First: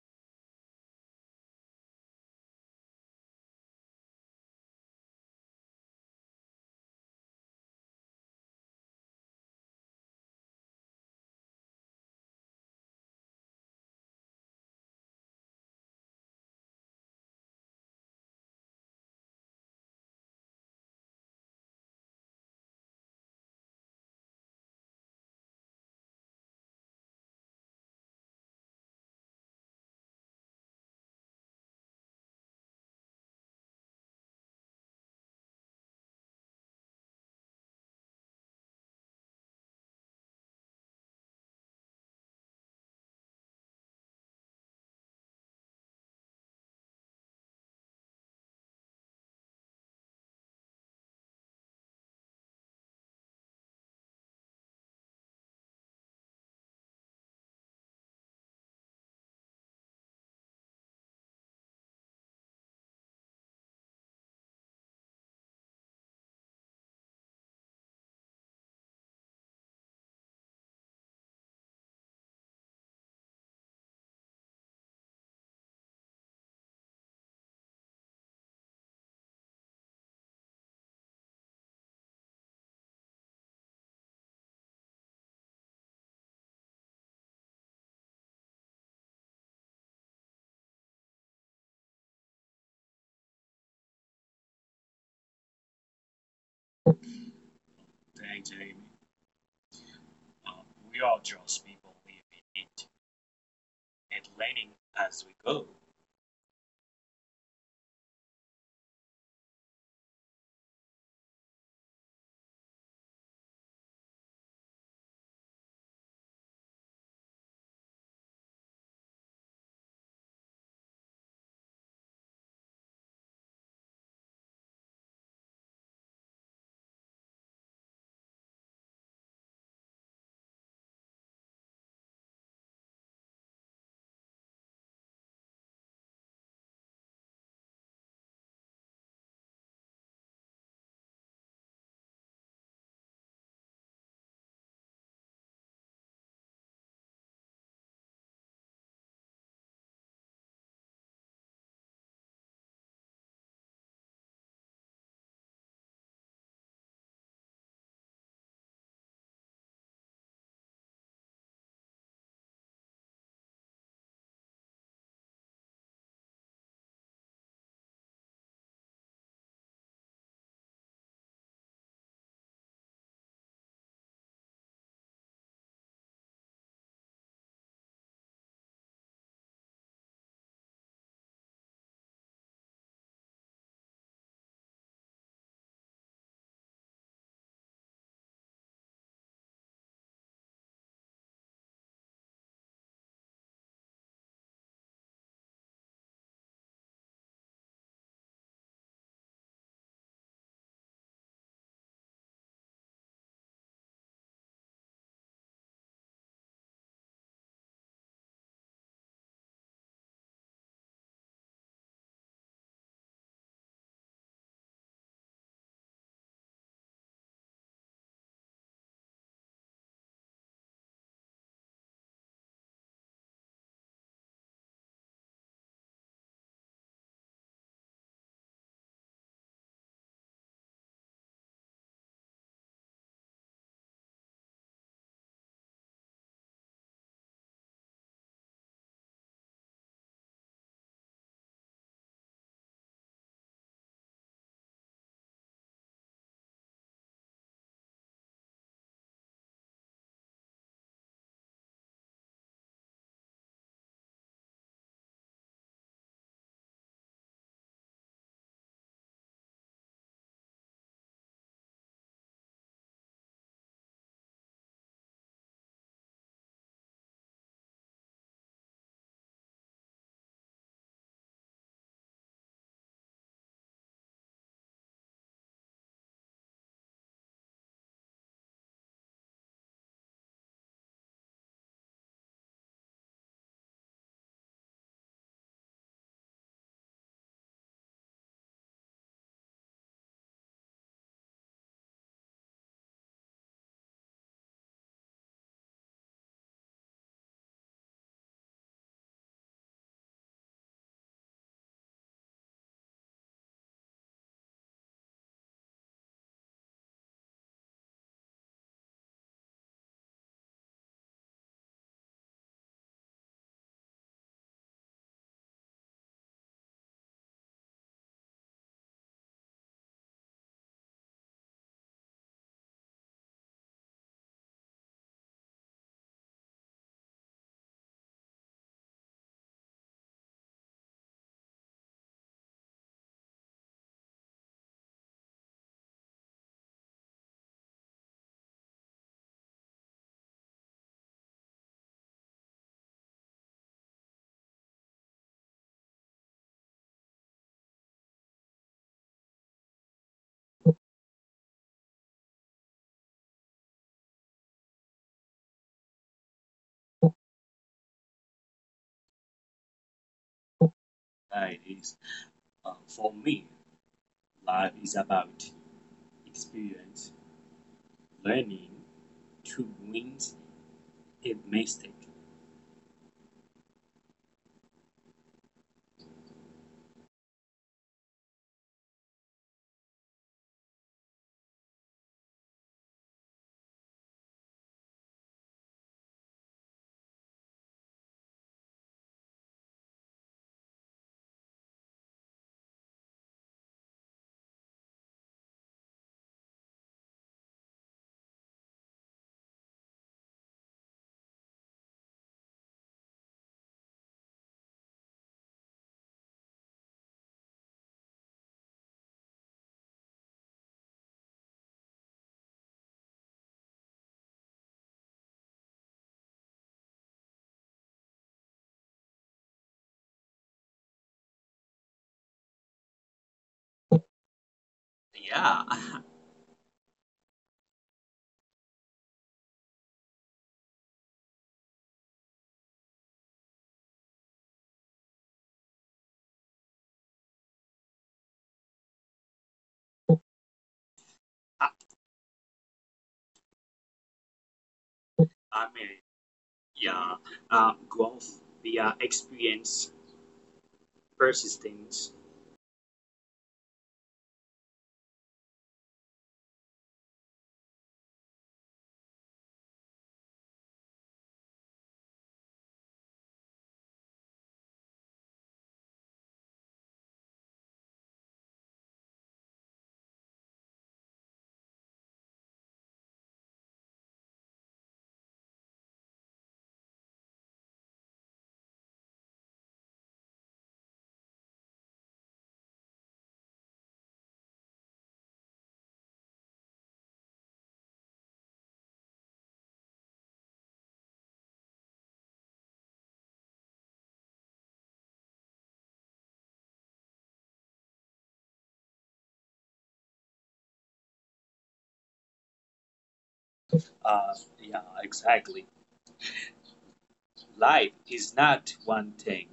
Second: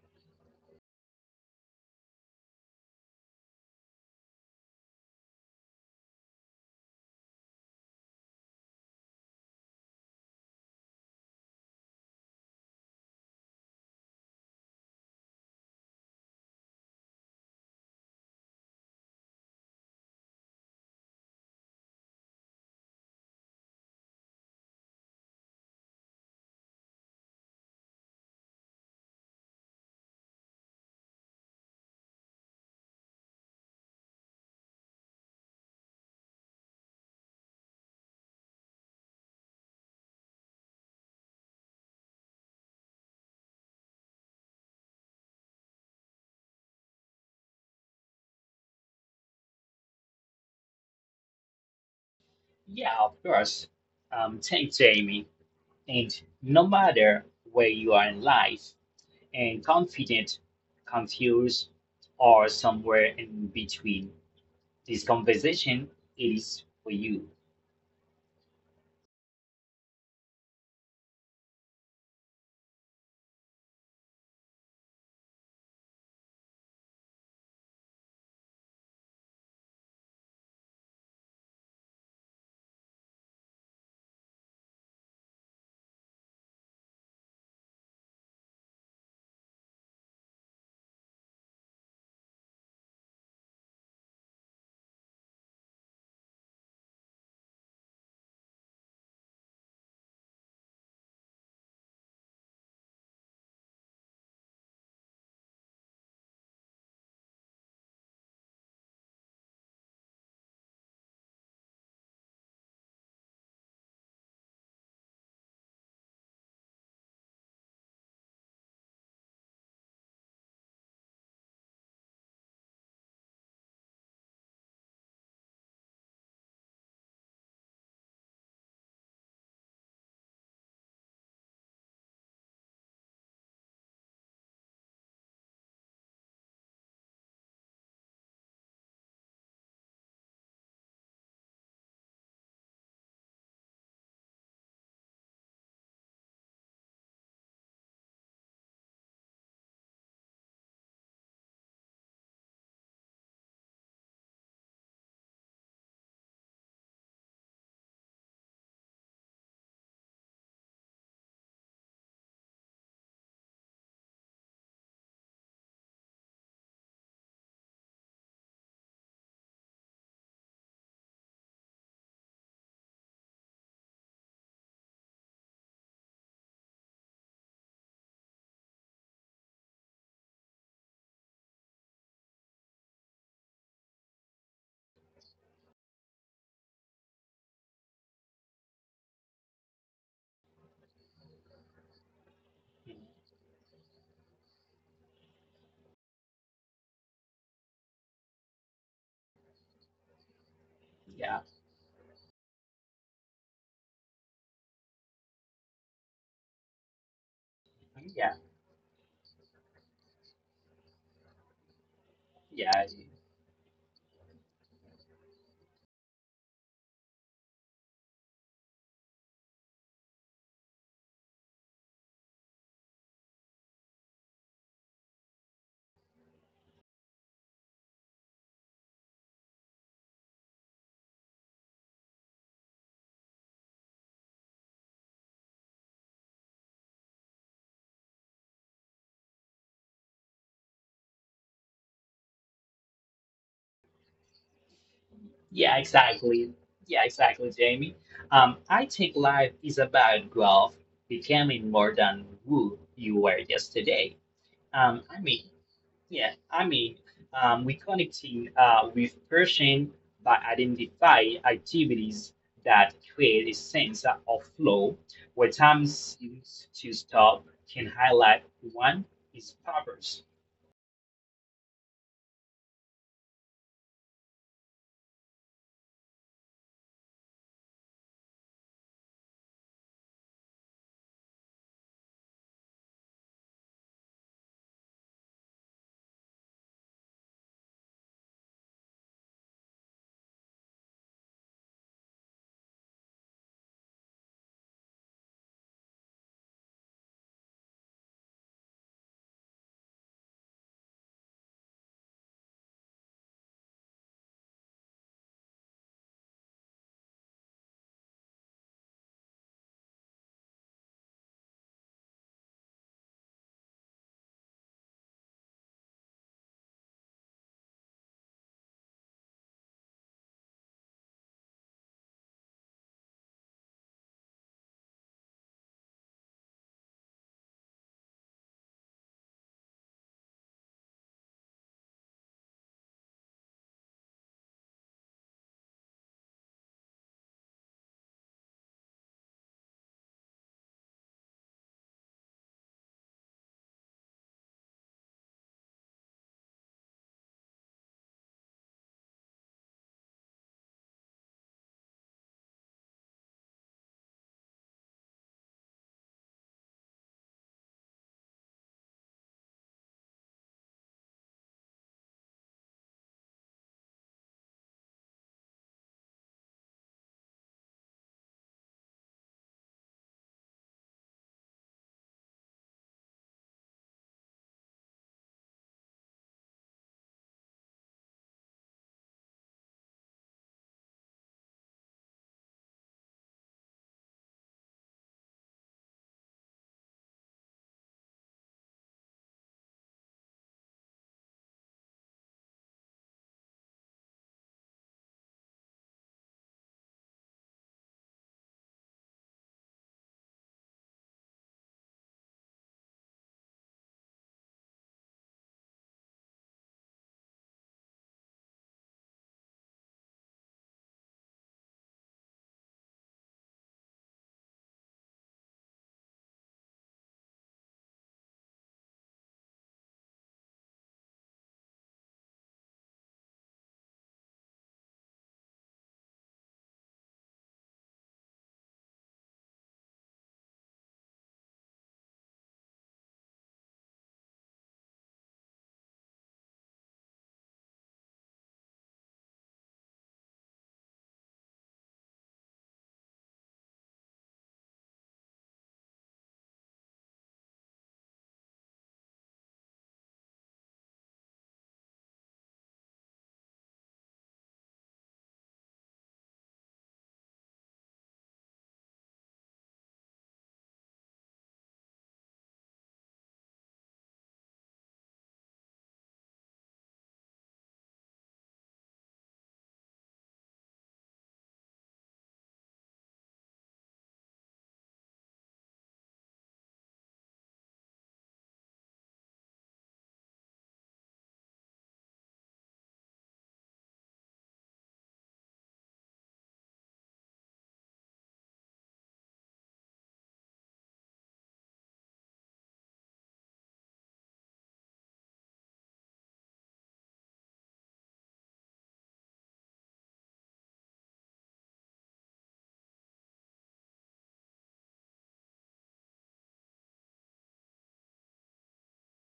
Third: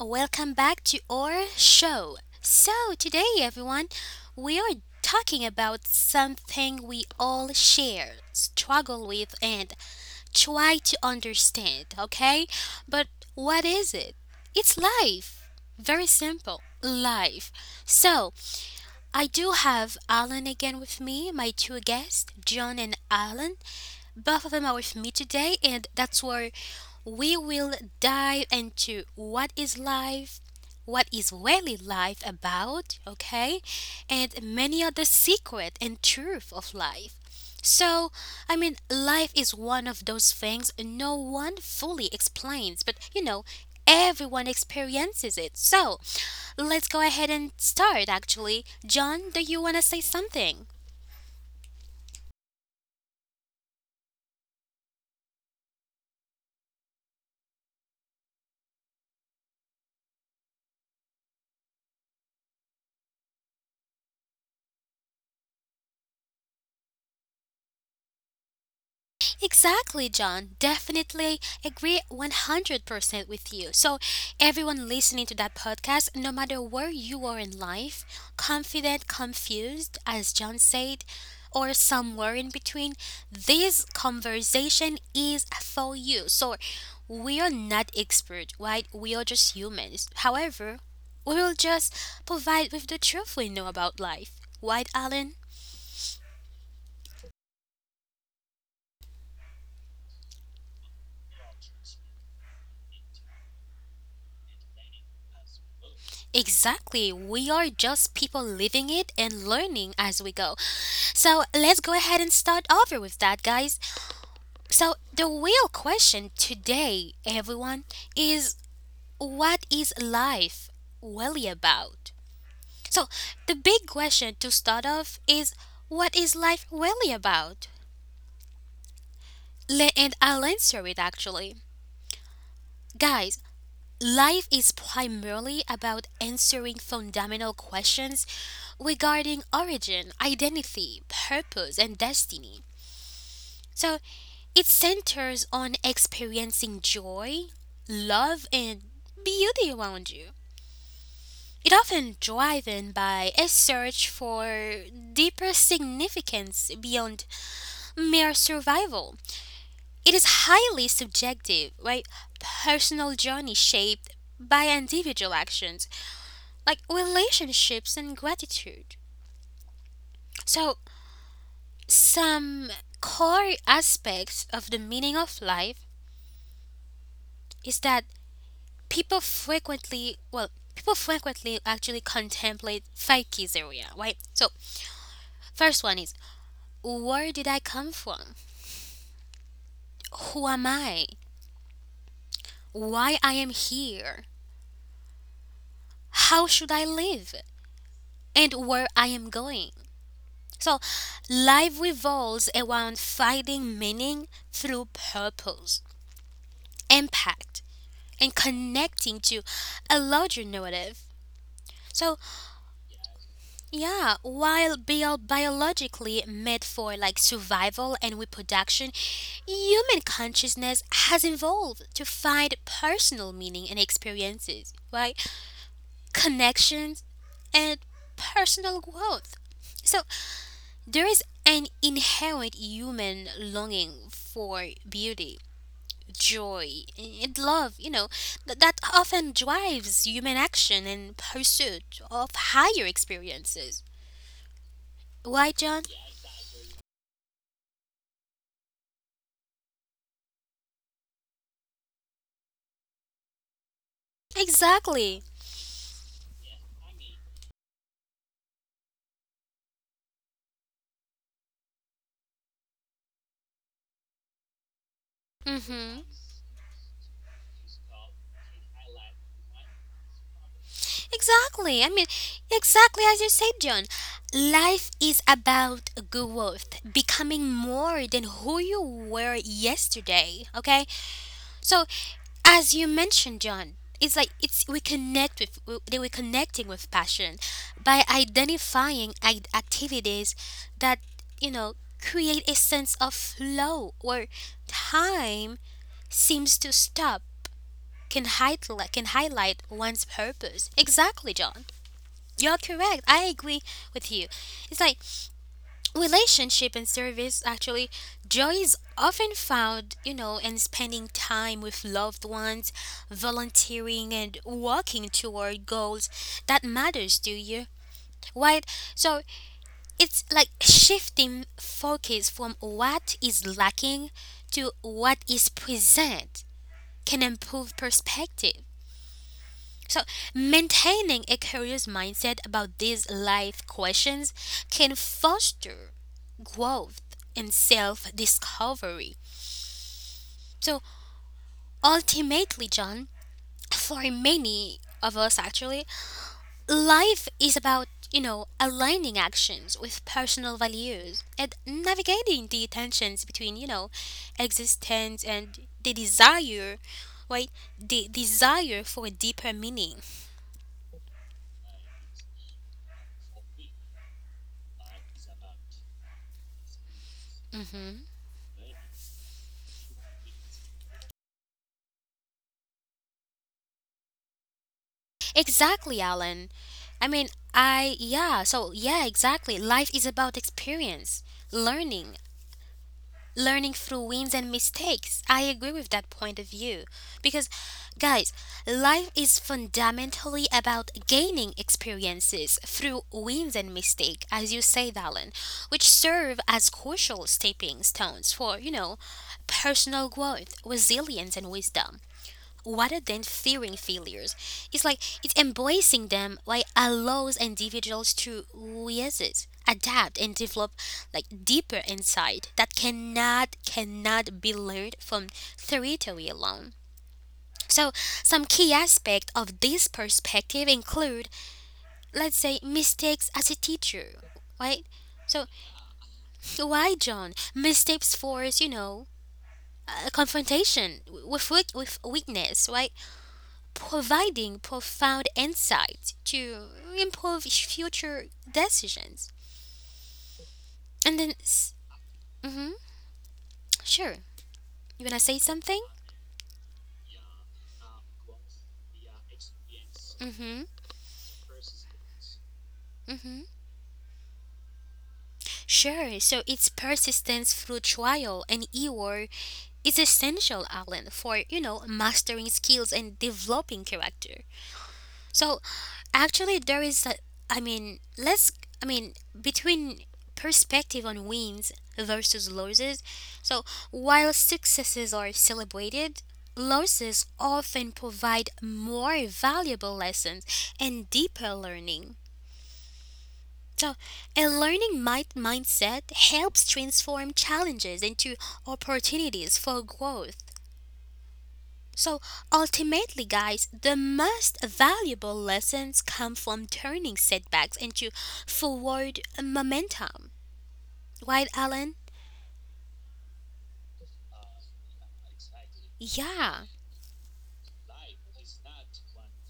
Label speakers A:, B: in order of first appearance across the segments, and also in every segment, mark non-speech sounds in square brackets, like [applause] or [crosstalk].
A: welcome back to our show. So, today, everyone, we are talking about something we all share, struggle with, and try to understand, okay? But what is it? It's life. Very simple. Life. So, I do have Alan again with me, my two guests, John and Alan. Both of them are with me today, and that's where we will dive into what is life, what is really life about, okay, and many other secret and truth of life. So, I mean, life is one of those things no one fully explains, but everyone experiences it. So, let's go ahead and start actually. John, do you want to say something?
B: Yeah, of course. Thanks, Jamie. And no matter where you are in life, and confident, confused, or somewhere in between, this conversation is for you.
A: Exactly, John. Definitely agree 100% with you. So, everyone listening to that podcast, no matter where you are in life, confident, confused, as John said, or somewhere in between, this conversation is for you. So, we are not expert, right? We are just humans. However, we will just provide with the truth we know about life. Right, Alan?
C: Hey, Jamie. Um, we are just people living it and learning as we go.
A: Exactly. We are just people living it and learning as we go. So let's go ahead and start over with that, guys. So, the real question today, everyone, is what is life really about? So, the big question to start off is what is life really about? And I'll answer it actually. Guys, life is primarily about answering fundamental questions regarding origin, identity, purpose, and destiny. So it centers on experiencing joy, love, and beauty around you. It often driven by a search for deeper significance beyond mere survival. It is highly subjective, right? Personal journey shaped by individual actions like relationships and gratitude. So some core aspects of the meaning of life is that people frequently, well, people frequently actually contemplate five keys area, right? So, first one is where did I come from? Who am I? Why I am here? How should I live? And where I am going? So,
B: Yeah,
A: life revolves around finding meaning through purpose, impact,
B: yeah,
A: and connecting to a larger narrative. So,
B: yeah,
A: yeah, while biologically made for like survival and reproduction, human consciousness has evolved to find personal meaning and experiences, right? Connections and personal growth. So there is an inherent human longing for beauty, joy, and love, that often drives human action and pursuit of higher experiences. Why,
B: yeah,
A: John?
B: exactly. Yeah, exactly, Jamie. I think life is about growth, becoming more than who you were yesterday. Um, I
A: Exactly.
B: mean, Yeah, I mean, we connecting with person by identifying activities that create a sense of flow where time
A: Mm-hmm.
B: seems to stop can highlight one is purpose.
A: Exactly. I mean, exactly as you said, John. Life is about growth, becoming more than who you were yesterday. Okay. So, as you mentioned, John, it's like it's we connect with we, that we're connecting with passion by identifying activities that you know create a sense of flow where time seems to stop can highlight one's purpose. Exactly, John. You're correct. I agree with you. It's like relationship and service actually joy is often found, you know, in spending time with loved ones, volunteering and working toward goals that matters to you. Right? So it's like shifting focus from what is lacking to what is present can improve perspective. So, maintaining a curious mindset about these life questions can foster growth and self discovery. So, ultimately, John, for many of us actually, life is about, you know, aligning actions with personal values and navigating the tensions between, you know, existence and the desire, right? The desire for a deeper meaning.
C: That is, for me, life is about experience,
A: Mm-hmm.
C: learning to win a mistake.
A: Exactly, Alan. I mean, I, yeah, so yeah, exactly. Life is about experience, learning, learning through wins and mistakes. I agree with that point of view. Because, guys, life is fundamentally about gaining experiences through wins and mistakes, as you say, Alan, which serve as crucial stepping stones for, you know, personal growth, resilience, and wisdom rather than fearing failures. It's like it's embracing them like allows individuals to reassess, adapt and develop like deeper insight that cannot be learned from theory alone. So some key aspect of this perspective include let's say mistakes as a teacher, right? So
C: Yeah,
A: why John? Mistakes force, you know, confrontation with weakness, right? Providing profound insights to improve future decisions. And then,
C: I,
A: mm-hmm, sure. You wanna say
C: I
A: something?
C: mean, yeah, Growth via experience,
A: Hmm.
C: persistence.
A: Hmm. Sure. So it's persistence through trial and error is essential, Alan, for you know mastering skills and developing character. So actually, there is a, I mean, let's, I mean, between perspective on wins versus losses. So, while successes are celebrated, losses often provide more valuable lessons and deeper learning. So, a mindset helps transform challenges into opportunities for growth. So ultimately, guys, the most valuable lessons come from turning setbacks into forward momentum. Right, Alan?
C: Uh, yeah, exactly.
A: Yeah,
C: Life is not one thing.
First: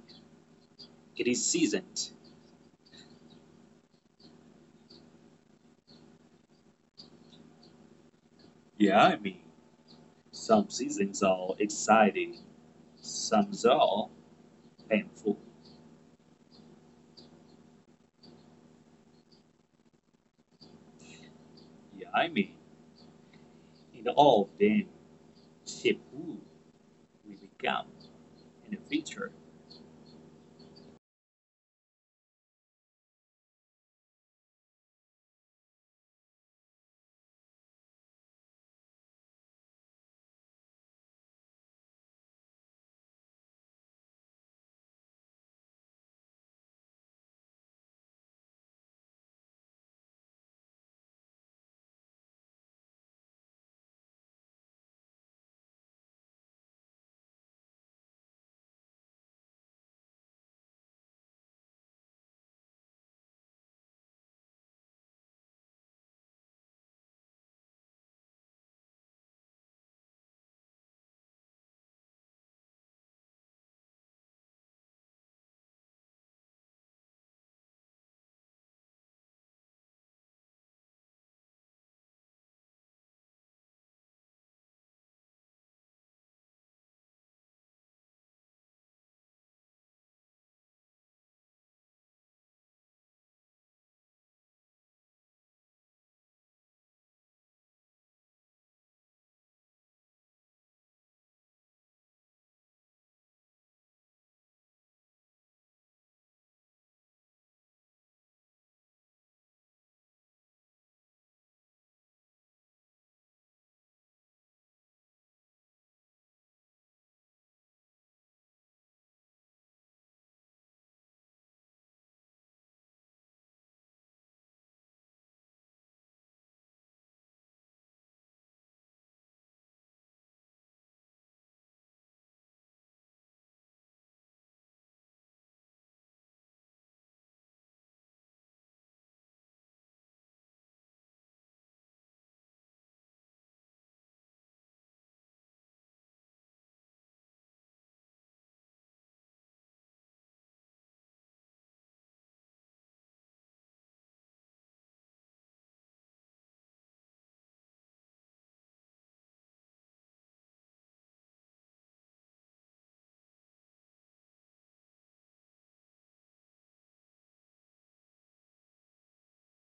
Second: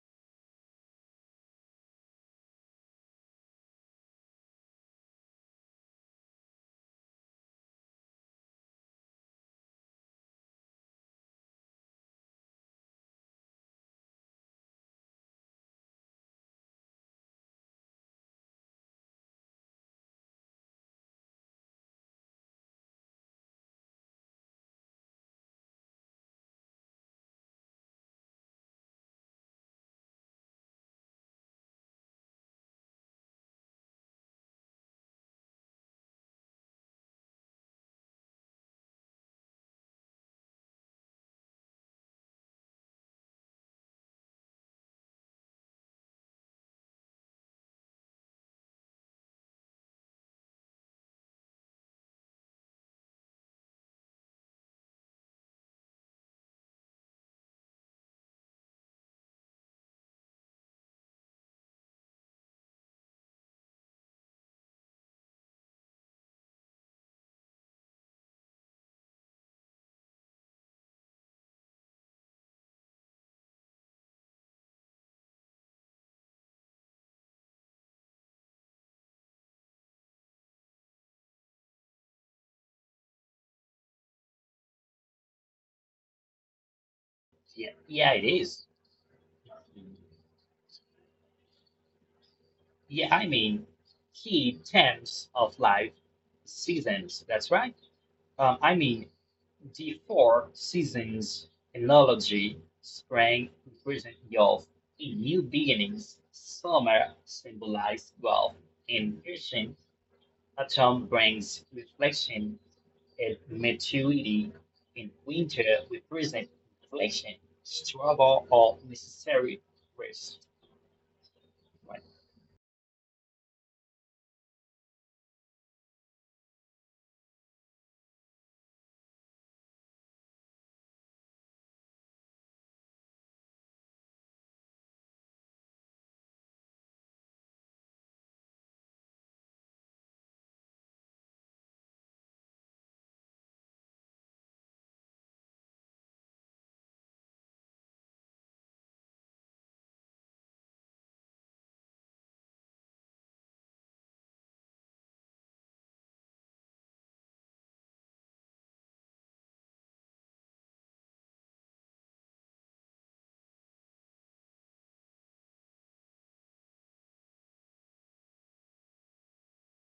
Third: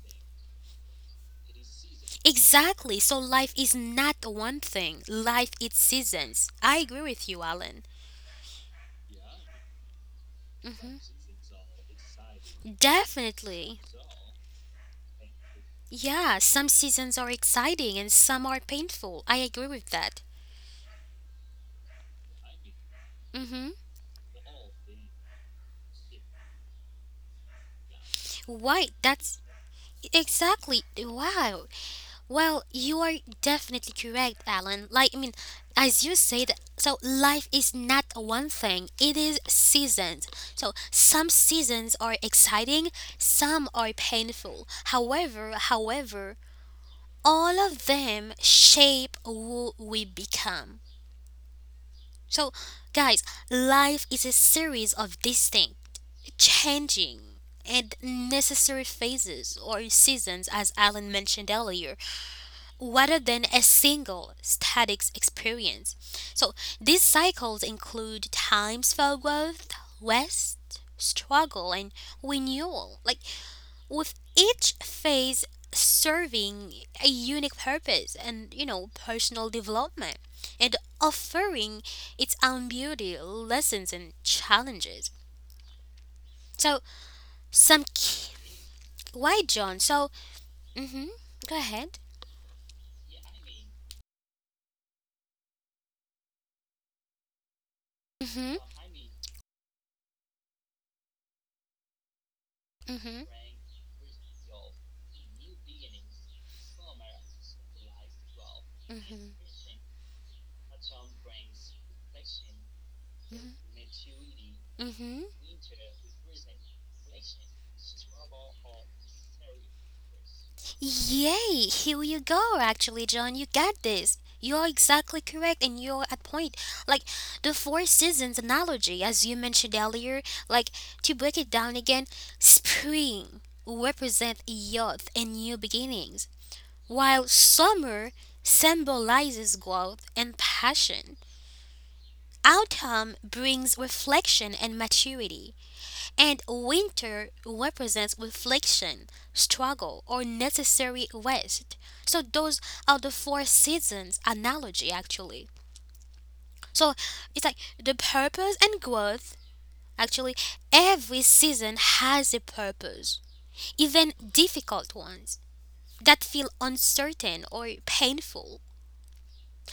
C: It is seasons.
A: exactly. So life is not one thing, life is seasons. I agree with you, Alan.
C: Yeah, I mean, some
A: Hmm.
C: seasons are exciting, some
A: Definitely.
C: are painful.
A: Yeah, some seasons are exciting and some are painful. I agree with that.
C: Yeah, I mean,
A: Mm-hmm.
C: in all of them, shape who we become in
A: Why?
C: the future.
A: That's exactly. Wow. Well, you are definitely correct, Alan. Like, I mean, as you said, so life is not one thing, it is seasons. So, some seasons are exciting, some are painful. However, all of them shape who we become. So, guys, life is a series of distinct, changing, and necessary phases or seasons, as Alan mentioned earlier rather than a single static experience. So these cycles include times for growth, rest, struggle, and renewal. Like with each phase serving a unique purpose and you know personal development and offering its own beauty, lessons, and challenges. So
B: Yeah,
A: some
B: yeah, it
A: key.
B: is.
A: Why, John? So, hmm. Go ahead.
B: Yeah, I mean, key terms of life seasons. That's right. I
A: Hmm.
B: mean, the Four Seasons analogy
A: Hmm.
B: sprang increasingly off in new beginnings. Summer symbolized wealth, and
A: Hmm.
B: ancient autumn brings reflection and maturity, and
A: Hmm.
B: winter represents inflation, struggle, or necessary rest.
A: Yay!
B: Right.
A: Here you go, actually, John. You got this. You are exactly correct and you're at point. Like the four seasons analogy, as you mentioned earlier, like to break it down again, spring represents youth and new beginnings, while summer symbolizes growth and passion. Autumn brings reflection and maturity. And winter represents reflection, struggle, or necessary rest. So those are the four seasons analogy actually. So it's like the purpose and growth. Actually, every season has a purpose, even difficult ones that feel uncertain or painful.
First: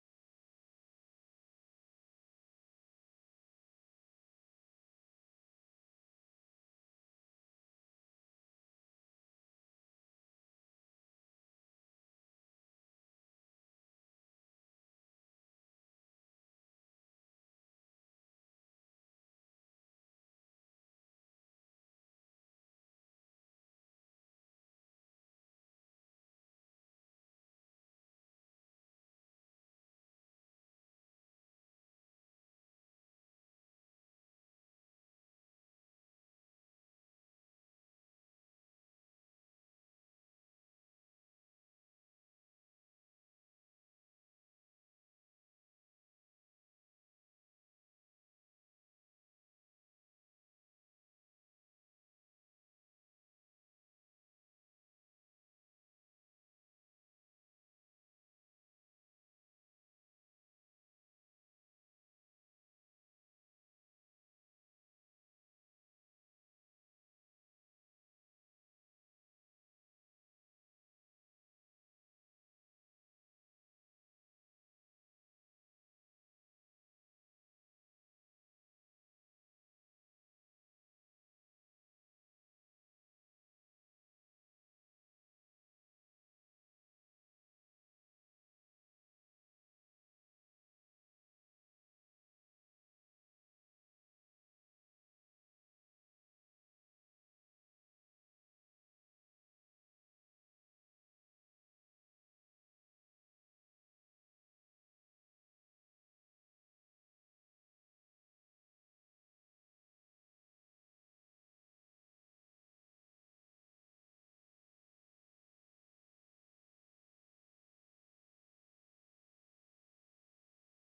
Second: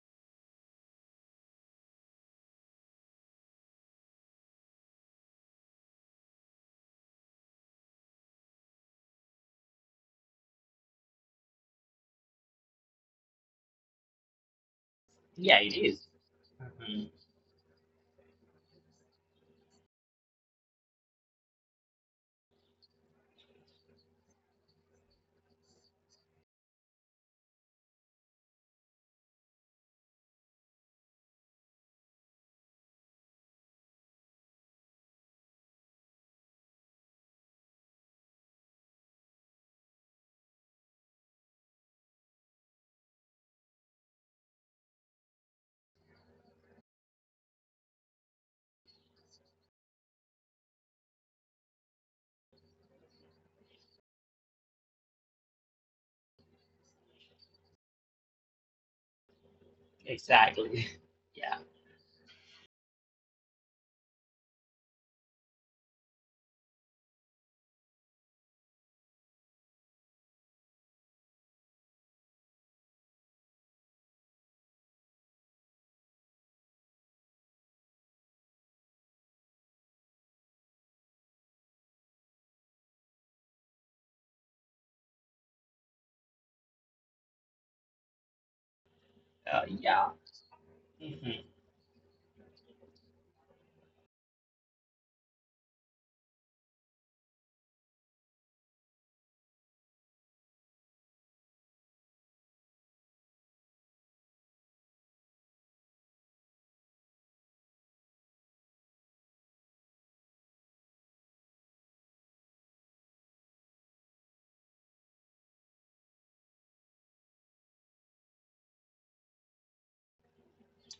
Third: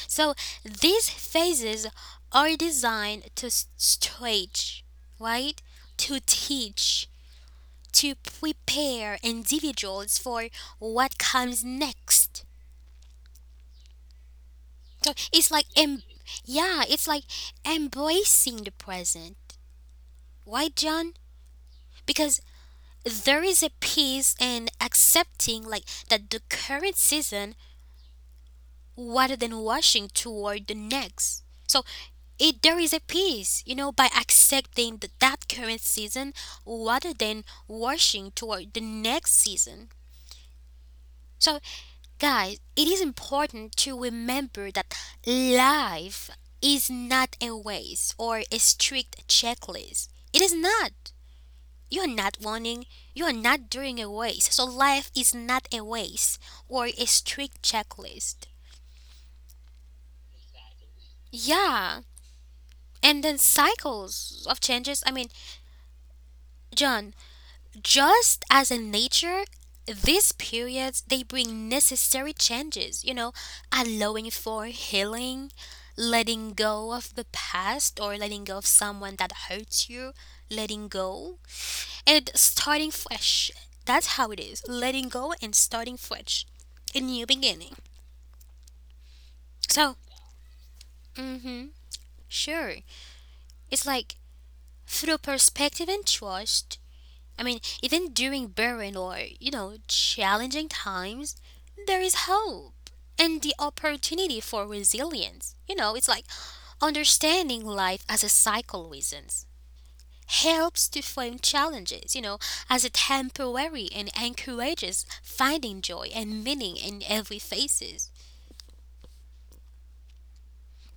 A: So these phases are designed to stretch, right? To teach to prepare individuals for what comes next. So it's
B: Yeah,
A: like,
B: it is.
A: yeah, it's
B: Mhm.
A: like embracing the present. Why, John? Because there is a peace in accepting like that the current season rather than rushing toward the next. So it there is a peace, you know, by accepting that current season rather than rushing toward the next season. So guys, it is important to remember that life is not a race or a strict checklist. It is not. You are not running, you are not doing a race. So life is not a race or a strict checklist.
B: Exactly. [laughs] Yeah.
A: Yeah. And then cycles of changes. I mean, John, just as in nature, these periods they bring necessary changes, you know, allowing for healing, letting go of the past or letting go of someone that hurts you, letting go and starting fresh. That's how it is. Letting go and starting fresh. A new beginning. So,
B: Yeah. hmm
A: mhm. Sure. It's like through perspective and trust, I mean, even during barren or, you know, challenging times, there is hope and the opportunity for resilience. You know, it's like understanding life as a cycle reasons helps to frame challenges, you know, as a temporary and encourages finding joy and meaning in every phases.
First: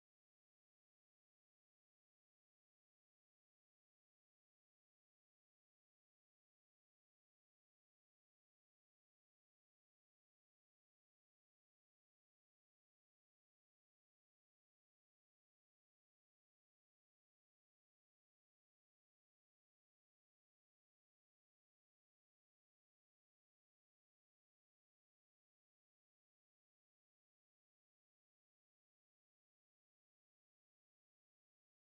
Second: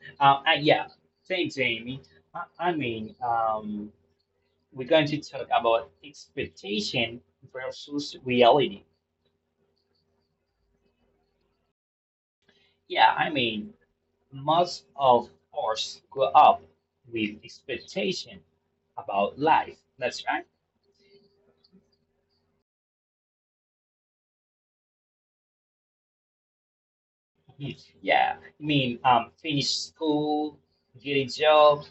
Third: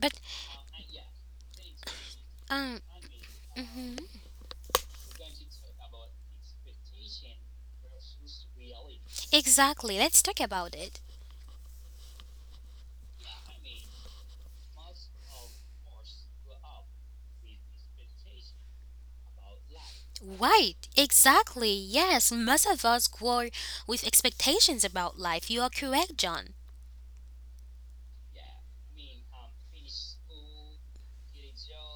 A: But
B: Yeah. Thanks, Amy. I,
A: um
B: I mean, we're going to talk about expectation versus reality.
A: exactly, let's talk about it.
B: Yeah, I mean, most of us grow up with expectation about life. That's right.
A: Right, exactly. Yes, most of us grow with expectations about life. You are correct, John.
B: Mhm. Yeah, I mean, finish school, get a job,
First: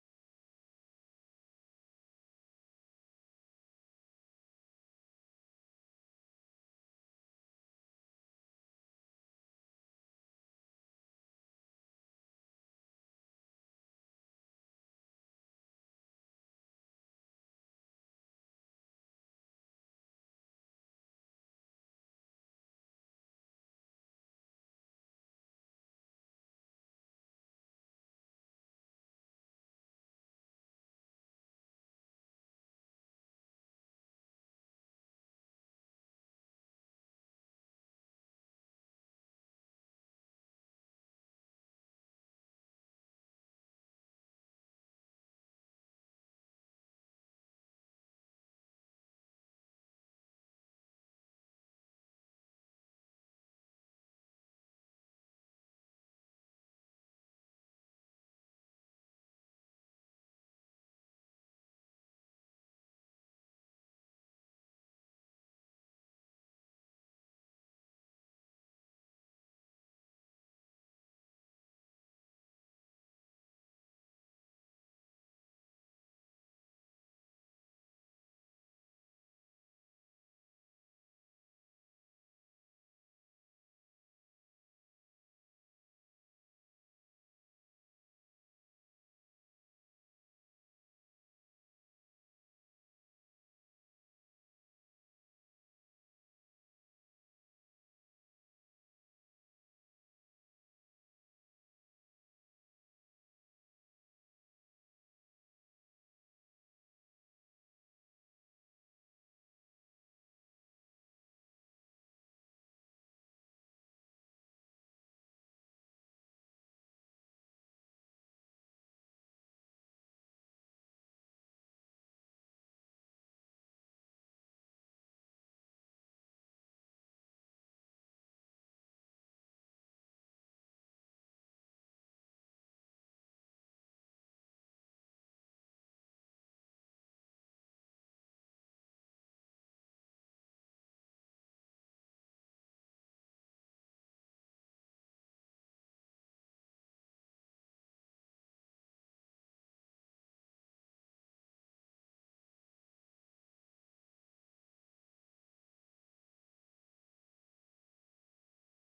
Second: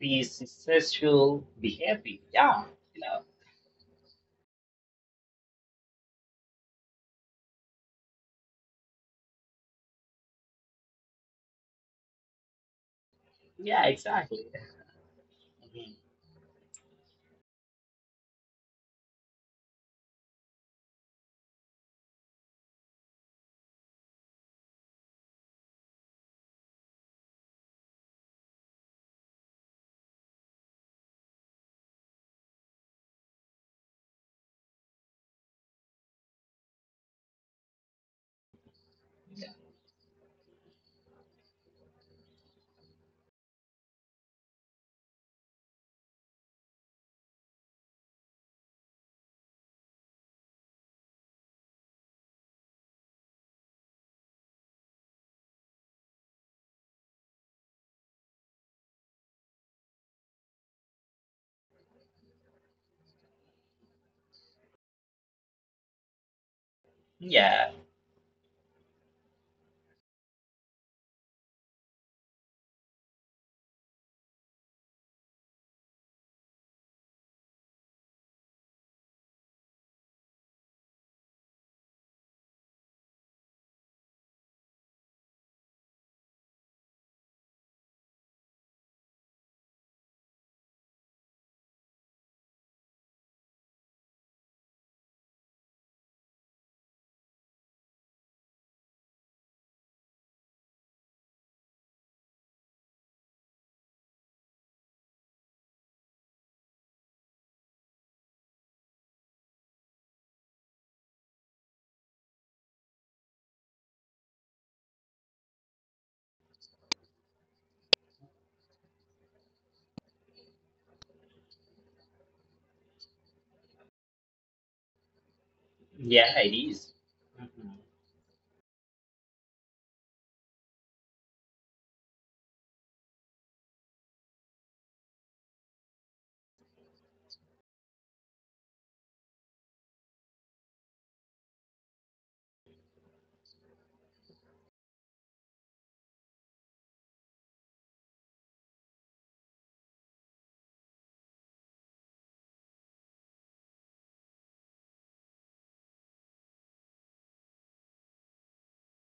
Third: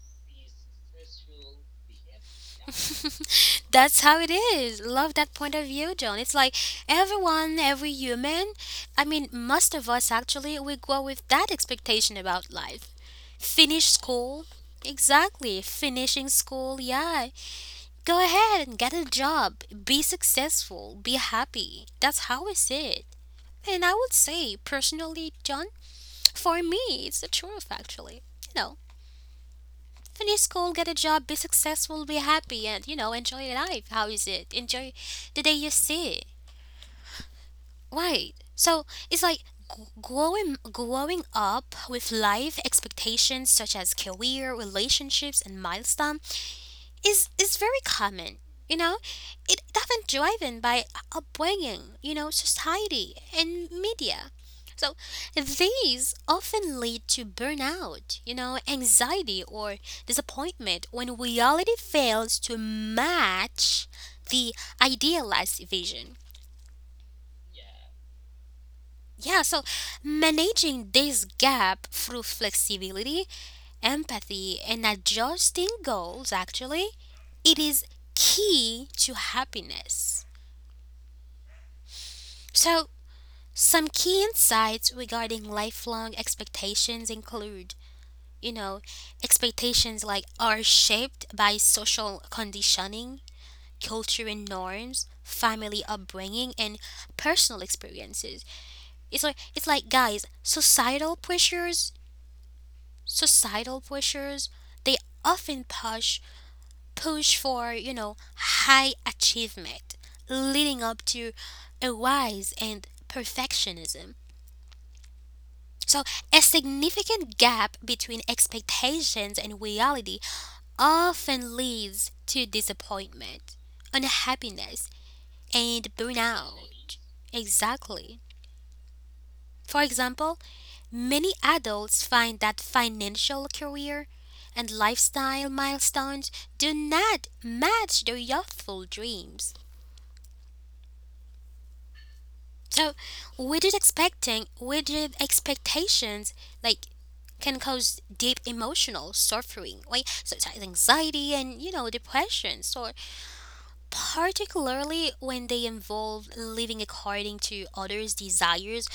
B: be successful, be happy. Yeah, you know.
A: [laughs] That's how it is. Love that point of view, John. It's like everyone, every human, I mean, most of us actually, we grow with that expectation about life.
B: Yeah,
A: Finish school.
B: exactly.
A: Exactly.
B: Mhm.
A: Finishing school, yeah. Go ahead and get a job. Be successful. Be happy. That's how we see it. And I would say, personally, John, for me, it's the truth, actually. You finish school, get a job, be successful, be happy, and you know, enjoy your life. How is it? Enjoy the day you see it. Right. So it's like growing up with life expectations such as career, relationships, and milestones is very common. You know, it often driven by upbringing, you know, society and media. So these often lead to burnout, you know, anxiety or disappointment when reality fails to match the idealized vision.
B: Yeah,
A: Yeah, so managing this gap through flexibility empathy, and adjusting goals, actually, it is key to happiness. So, some key insights regarding lifelong expectations include you know, expectations like are shaped by social conditioning, culture and norms, family upbringing, and personal experiences. It's like guys, societal pressures. They often push for, you know, high achievement, leading up to a rise and perfectionism. So, a significant gap between expectations and reality often leads to disappointment, unhappiness, and
B: yeah, it is.
A: burnout.
B: Mhm.
A: Exactly. For example, many adults find that financial career and lifestyle milestones do not match their youthful dreams. So rigid expectations like can cause deep emotional suffering, right? Such as anxiety and you know depression. So particularly when they involve living according to others' desires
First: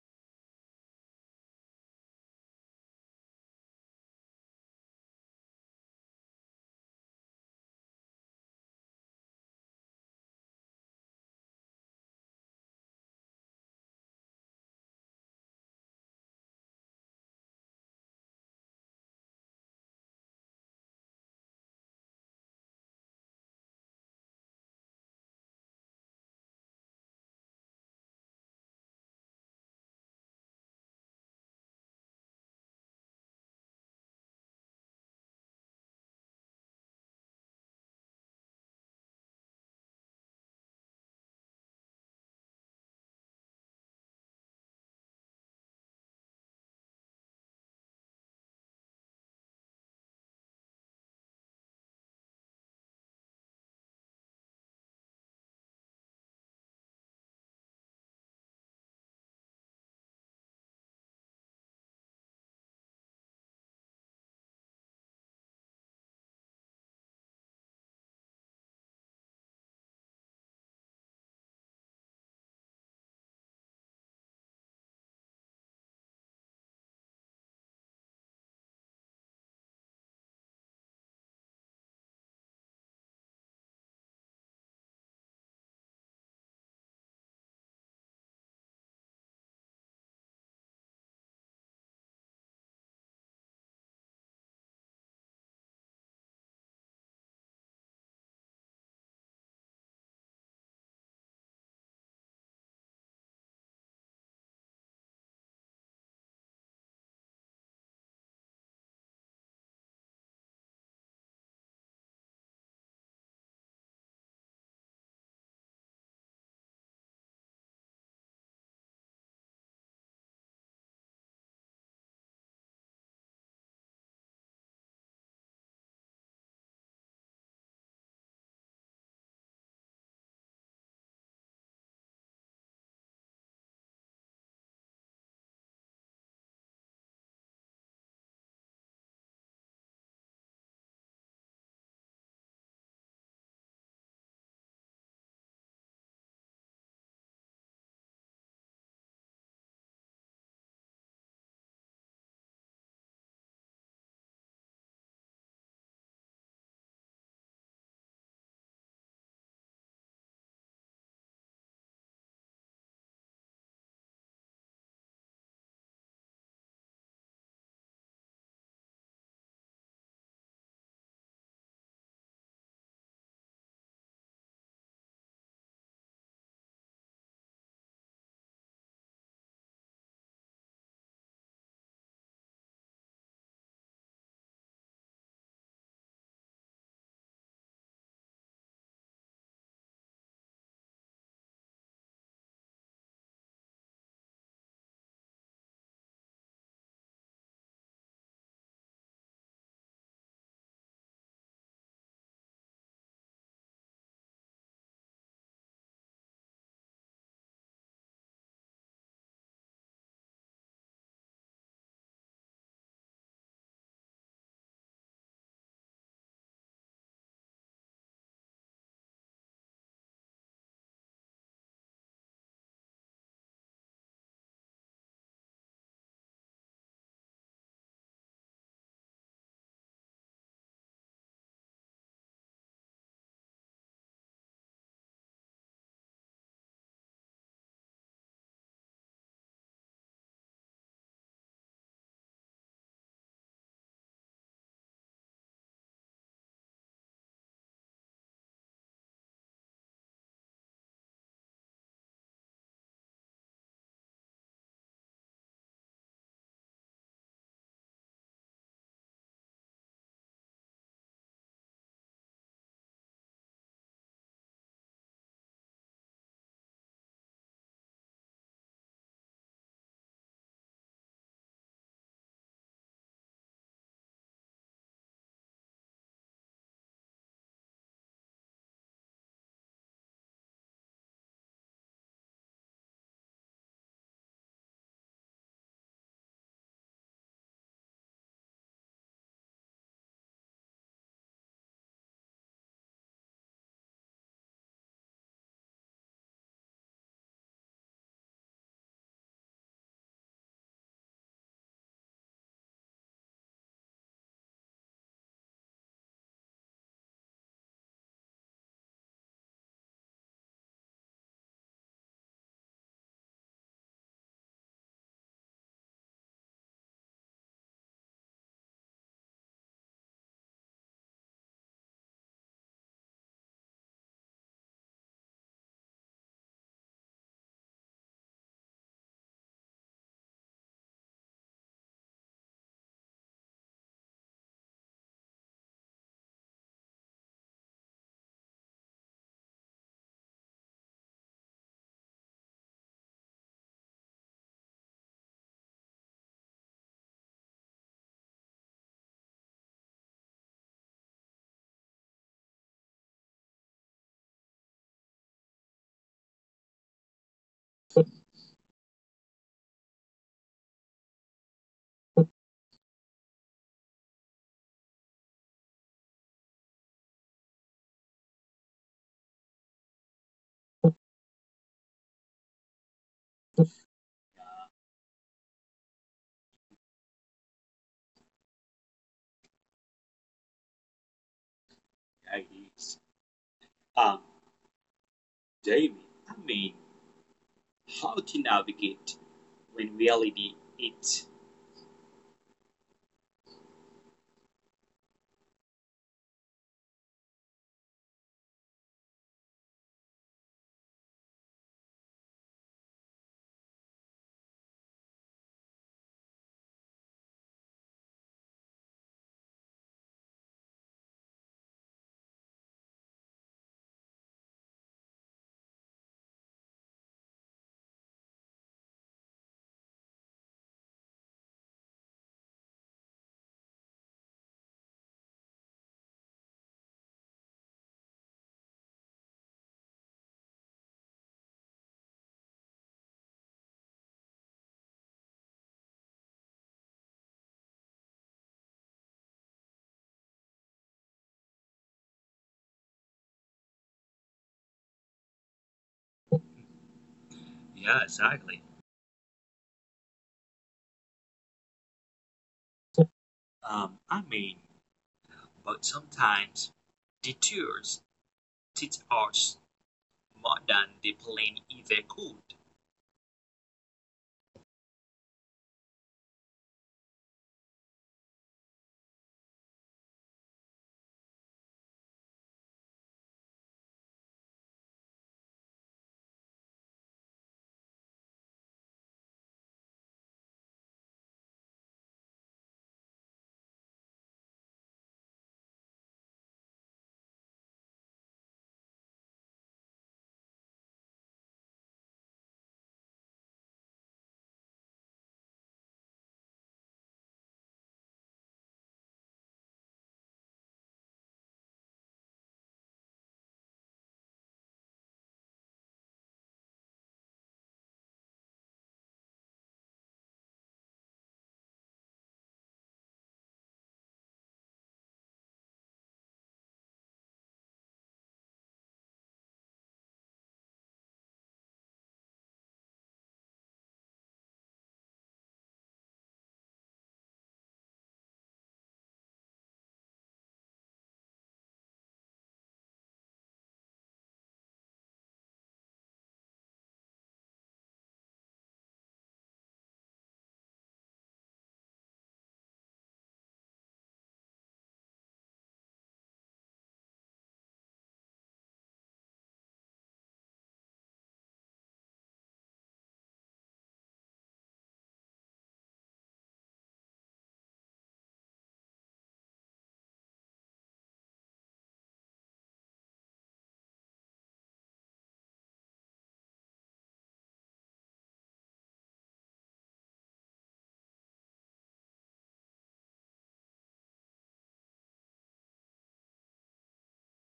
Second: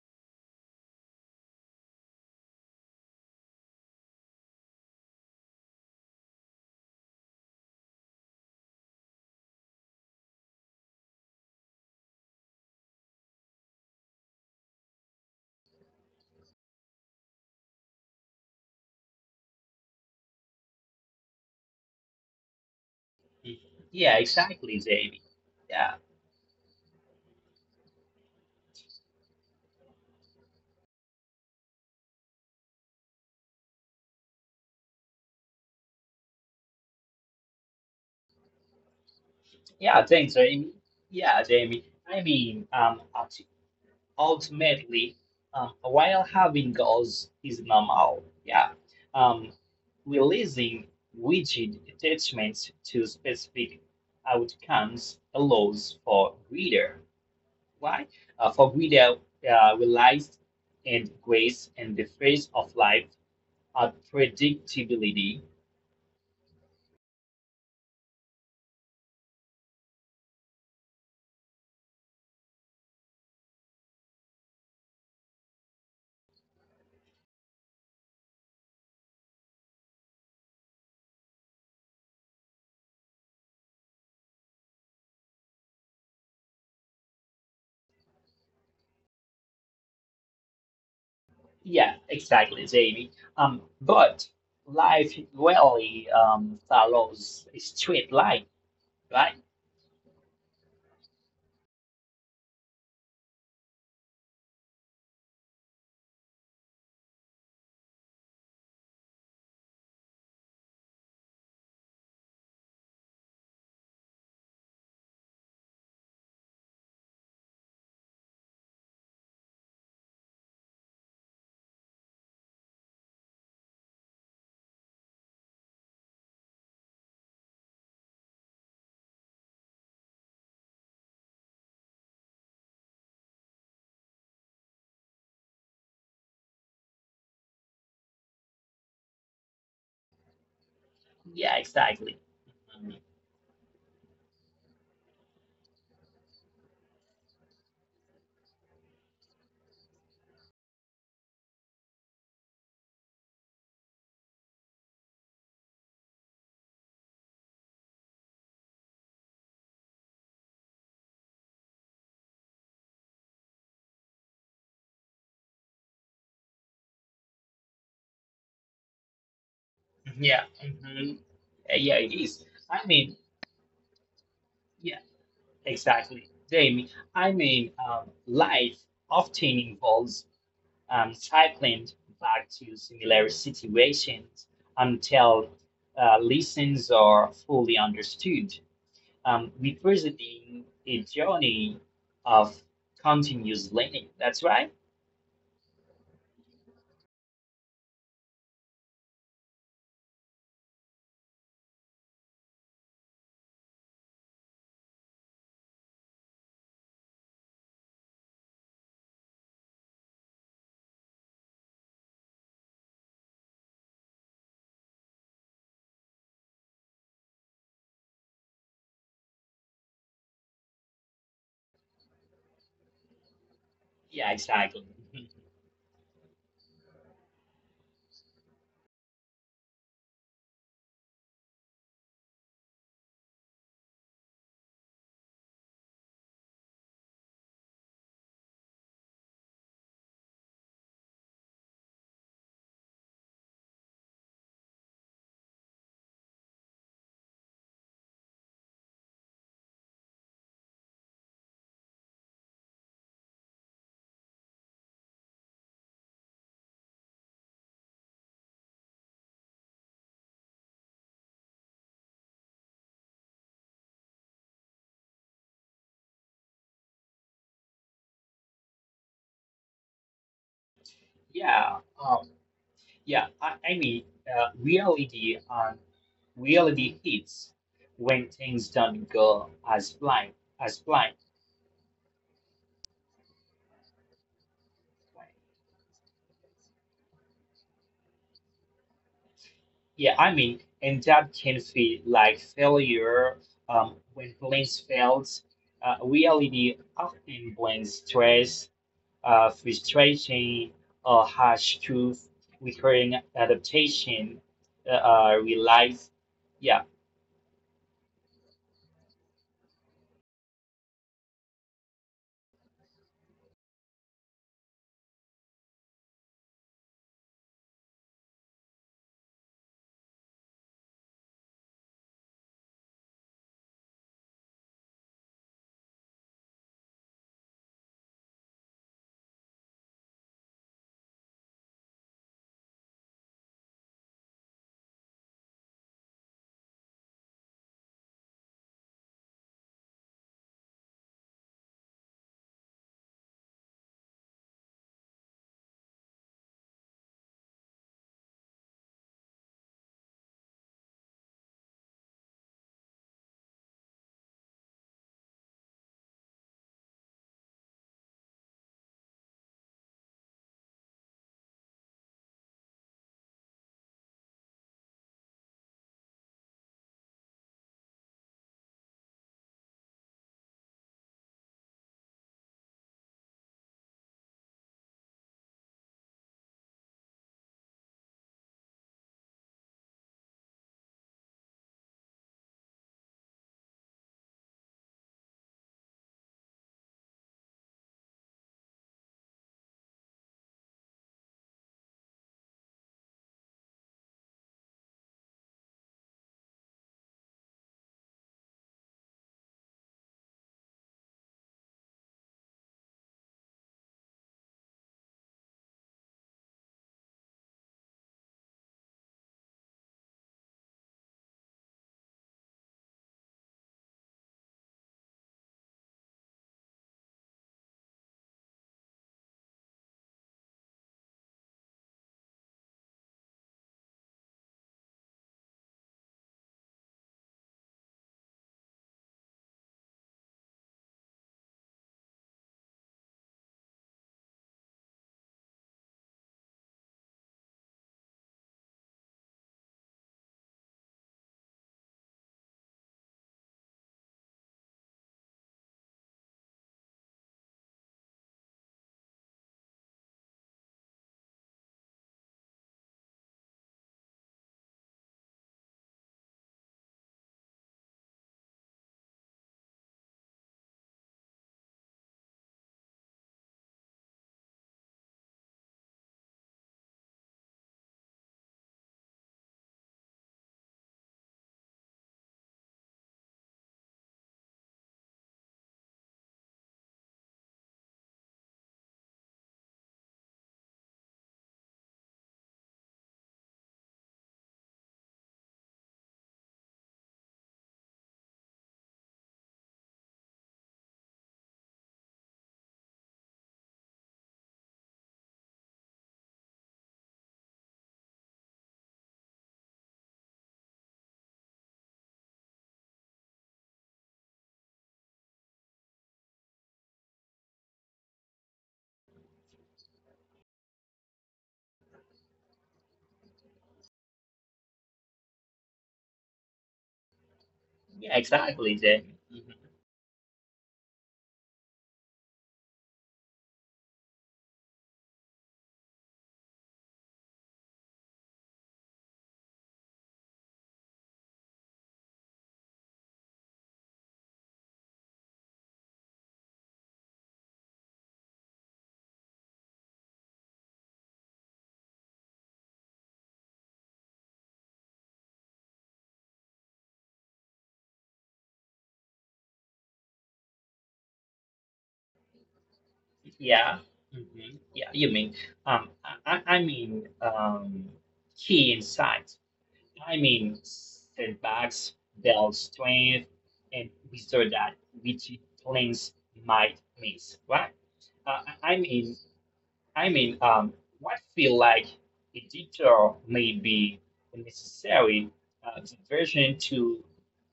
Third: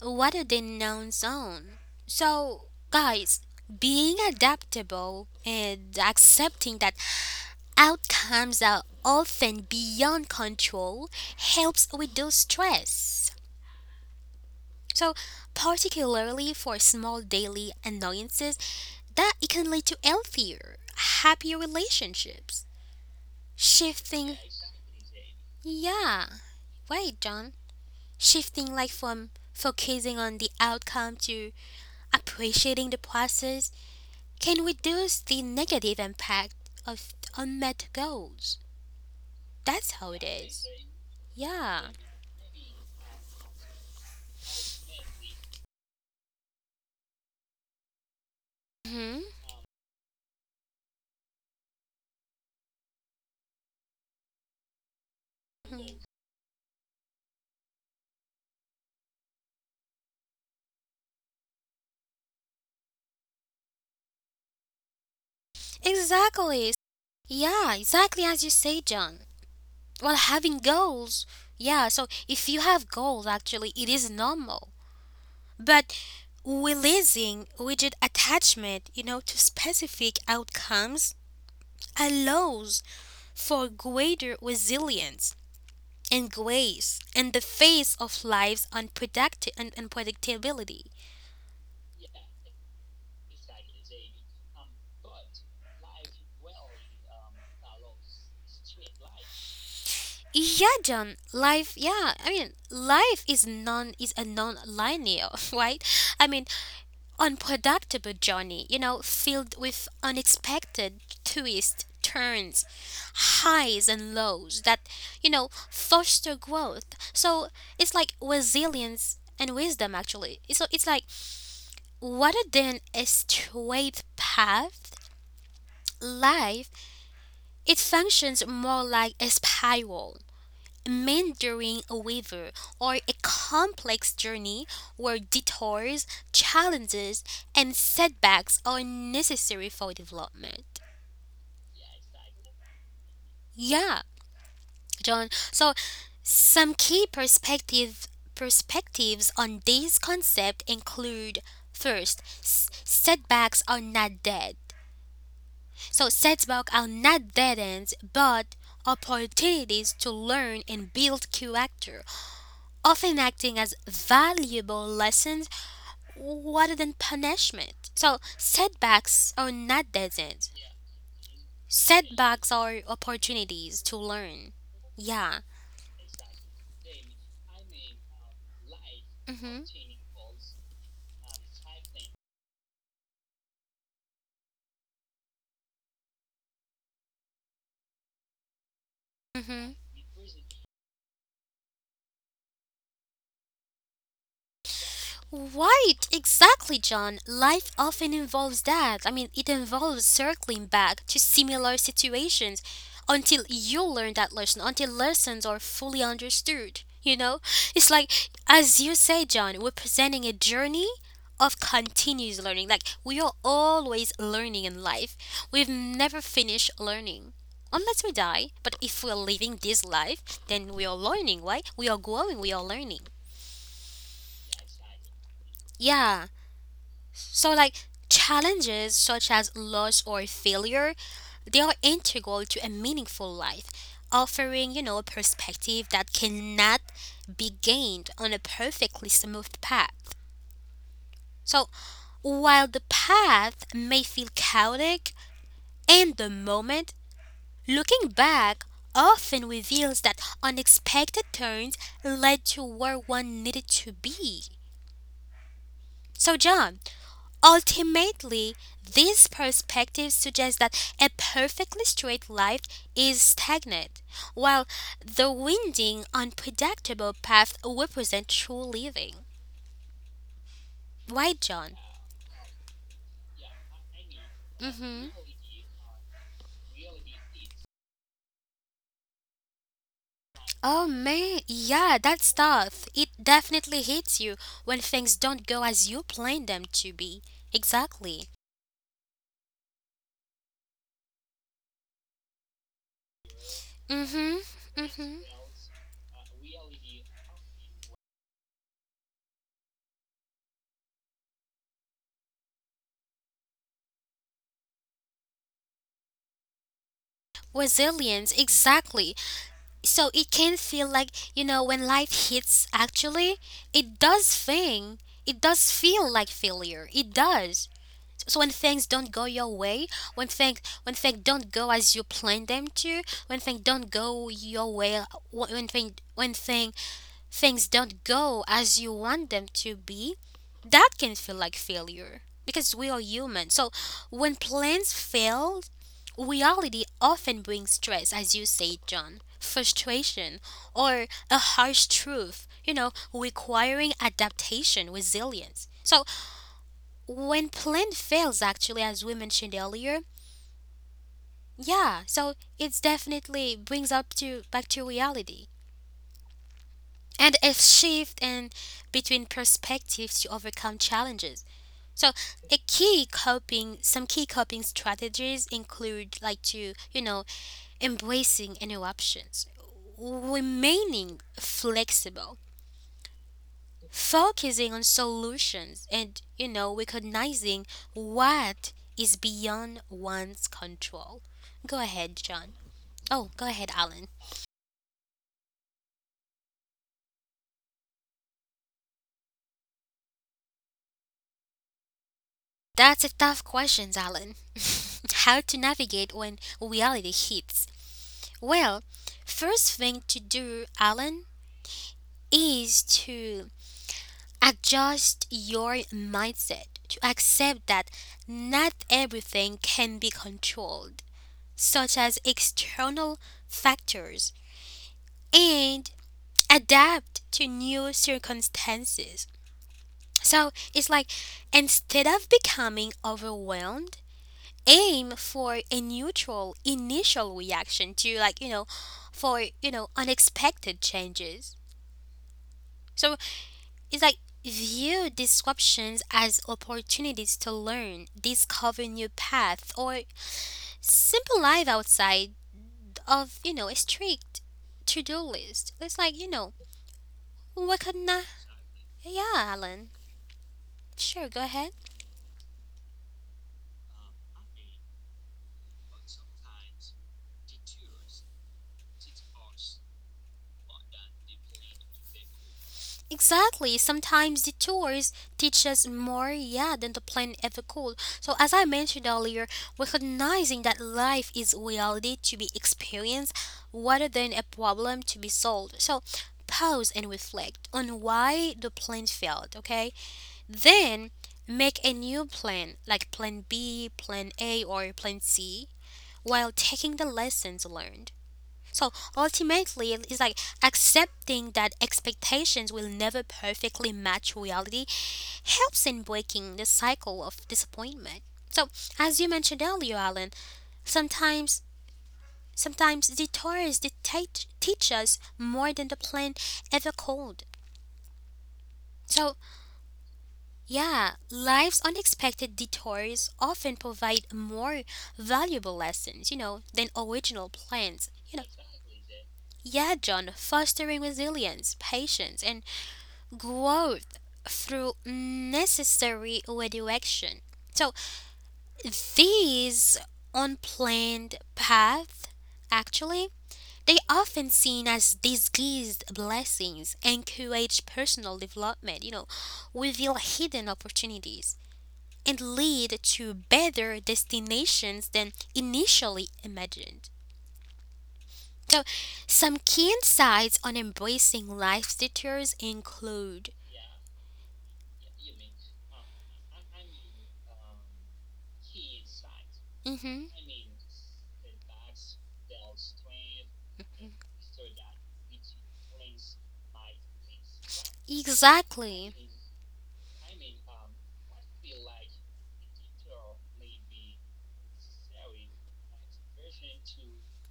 A: rather than one's own. So guys, being adaptable and accepting that outcomes are often beyond control helps reduce stress. So, particularly for small daily annoyances that it can lead to healthier, happier relationships.
B: Yeah,
A: Shifting,
B: exactly, Jamie. Yeah.
A: yeah, right, John. Shifting like from focusing on the outcome to appreciating the process can reduce the negative impact of unmet goals. That's
B: Yeah,
A: how it
B: thanks,
A: is.
B: Amy. Yeah, Jamie.
A: Yeah.
B: I mean, ultimately, while having goals is normal, yeah,
A: Mhm.
B: um, releasing rigid attachments to specific outcomes allows for greater, why? For greater reliance and grace in the face of life, predictability.
A: Exactly. Yeah, exactly as you say, John. Well, having goals, yeah, so if you have goals, actually, it is normal. But releasing widget attachment, you know, to specific outcomes allows for greater resilience and grace in the face of life's unpredictability.
B: Yeah, exactly, Jamie. But life rarely follows a straight line, right?
A: Yeah, John. Life. Yeah, I mean, life is a non-linear, [laughs] right? I mean, unpredictable journey, you know, filled with unexpected twists, turns, highs and lows that, you know, foster growth. So it's like resilience and wisdom actually. So it's like rather than a straight path, life it functions more like a spiral meandering waiver or a complex journey where detours, challenges, and setbacks are necessary for development.
B: Yeah, exactly. Mhm.
A: Yeah, John. So some key perspectives on this concept include first, setbacks are not dead. So setbacks are not dead ends, but opportunities to learn and build character, often acting as valuable lessons rather than punishment. So setbacks are not deaths.
B: Yeah, hmm yeah, yeah, it
A: Setbacks
B: is.
A: are
B: I mean,
A: opportunities to learn.
B: yeah,
A: Yeah.
B: exactly, Jamie. I mean, life
A: Mhm.
B: often involves cycling back to similar situations until lessons are fully understood,
A: Mhm.
B: representing a journey of continuous learning. That's right.
A: Right, exactly, John. Life often involves that. I mean, it involves circling back to similar situations until you learn that lesson, until lessons are fully understood. You know, it's like, as you say, John, we're presenting a journey of continuous learning. Like, we are always learning in life, we've never finished learning. Unless we die, but if we're living this life, then we are learning, right? We are growing, we are learning.
B: Yeah, exactly. [laughs]
A: Yeah. So, like challenges such as loss or failure, they are integral to a meaningful life, offering, you know, a perspective that cannot be gained on a perfectly smooth path. So, while the path may feel chaotic in the moment, looking back often reveals that unexpected turns led to where one needed to be. So, John, ultimately, these perspectives suggest that a perfectly straight life is stagnant, while the winding, unpredictable path represents true living. Right, John?
B: Yeah, um, yeah. I mean,
A: Mm-hmm.
B: reality and reality hits when things don't go as planned. As
A: Oh
B: planned.
A: man, yeah, that stuff. It definitely hits you when things don't go as you planned them to be. Exactly.
B: Yeah, I mean, and that can feel like failure when
A: Mm-hmm.
B: plans
A: Mm-hmm.
B: fails. Reality often blends stress, frustration, or harsh truth requiring adaptation, relies. Yeah,
A: Resilience, exactly. So it can feel like, you know, when life hits actually, it does thing, it does feel like failure, it does. So when things don't go your way, when things don't go as you planned them to, when things don't go your way, when things don't go as you want them to be, that can feel like failure because we are human. So when plans fail, reality often brings stress, as you say, John, frustration, or a harsh truth, you know, requiring adaptation, resilience. So when plan fails, actually, as we mentioned earlier, yeah, so it's definitely brings up to back to reality. And a shift in between perspectives to overcome challenges. So, some key coping strategies include like to, you know, embracing interruptions, remaining flexible, focusing on solutions, and, you know, recognizing what is beyond one's control. Go ahead,
C: Yeah,
A: John.
C: he's,
A: Oh, go ahead, Alan.
C: um, David, I mean, how to navigate when reality hits.
A: That's a tough question, Alan. [laughs] How to navigate when reality hits? Well, first thing to do, Alan, is to adjust your mindset to accept that not everything can be controlled, such as external factors, and adapt to new circumstances. So it's like instead of becoming overwhelmed, aim for a neutral initial reaction to, like, you know, for, you know, unexpected changes. So it's like view disruptions as opportunities to learn, discover new paths, or simple life outside of, you know, a strict to-do list. It's like, you know, what,
C: Yeah,
A: recognize,
C: exactly.
A: yeah, Alan, sure, go ahead.
C: Um, I mean, but sometimes detours teach us more than the plane ever could.
A: Exactly. Sometimes the tours teach us more, yeah, than the plan ever could. So, as I mentioned earlier, recognizing that life is reality to be experienced rather than a problem to be solved. So, pause and reflect on why the plan failed, okay? Then make a new plan, like plan B, plan A, or plan C, while taking the lessons learned. So ultimately, it's like accepting that expectations will never perfectly match reality helps in breaking the cycle of disappointment. So, as you mentioned earlier, Alan, sometimes sometimes detours dictate teach us more than the plan ever could. So yeah, life's unexpected detours often provide more valuable lessons, you know, than original plans. You know,
B: exactly, Jamie. Mhm.
A: yeah, John, fostering resilience, patience, and growth through necessary redirection. So, these unplanned paths, actually, they often seen as disguised blessings, encourage personal development, you know, reveal hidden opportunities and lead to better destinations than initially imagined. So, some key insights on embracing life's detours include.
B: Yeah. Yeah, you mean, I mean, key insights. I
A: Mhm.
B: mean, setbacks build strength and wizard that which plans might miss, right? Uh, I I mean,
A: Exactly.
B: I mean, what feel like a detour may be a necessary diversion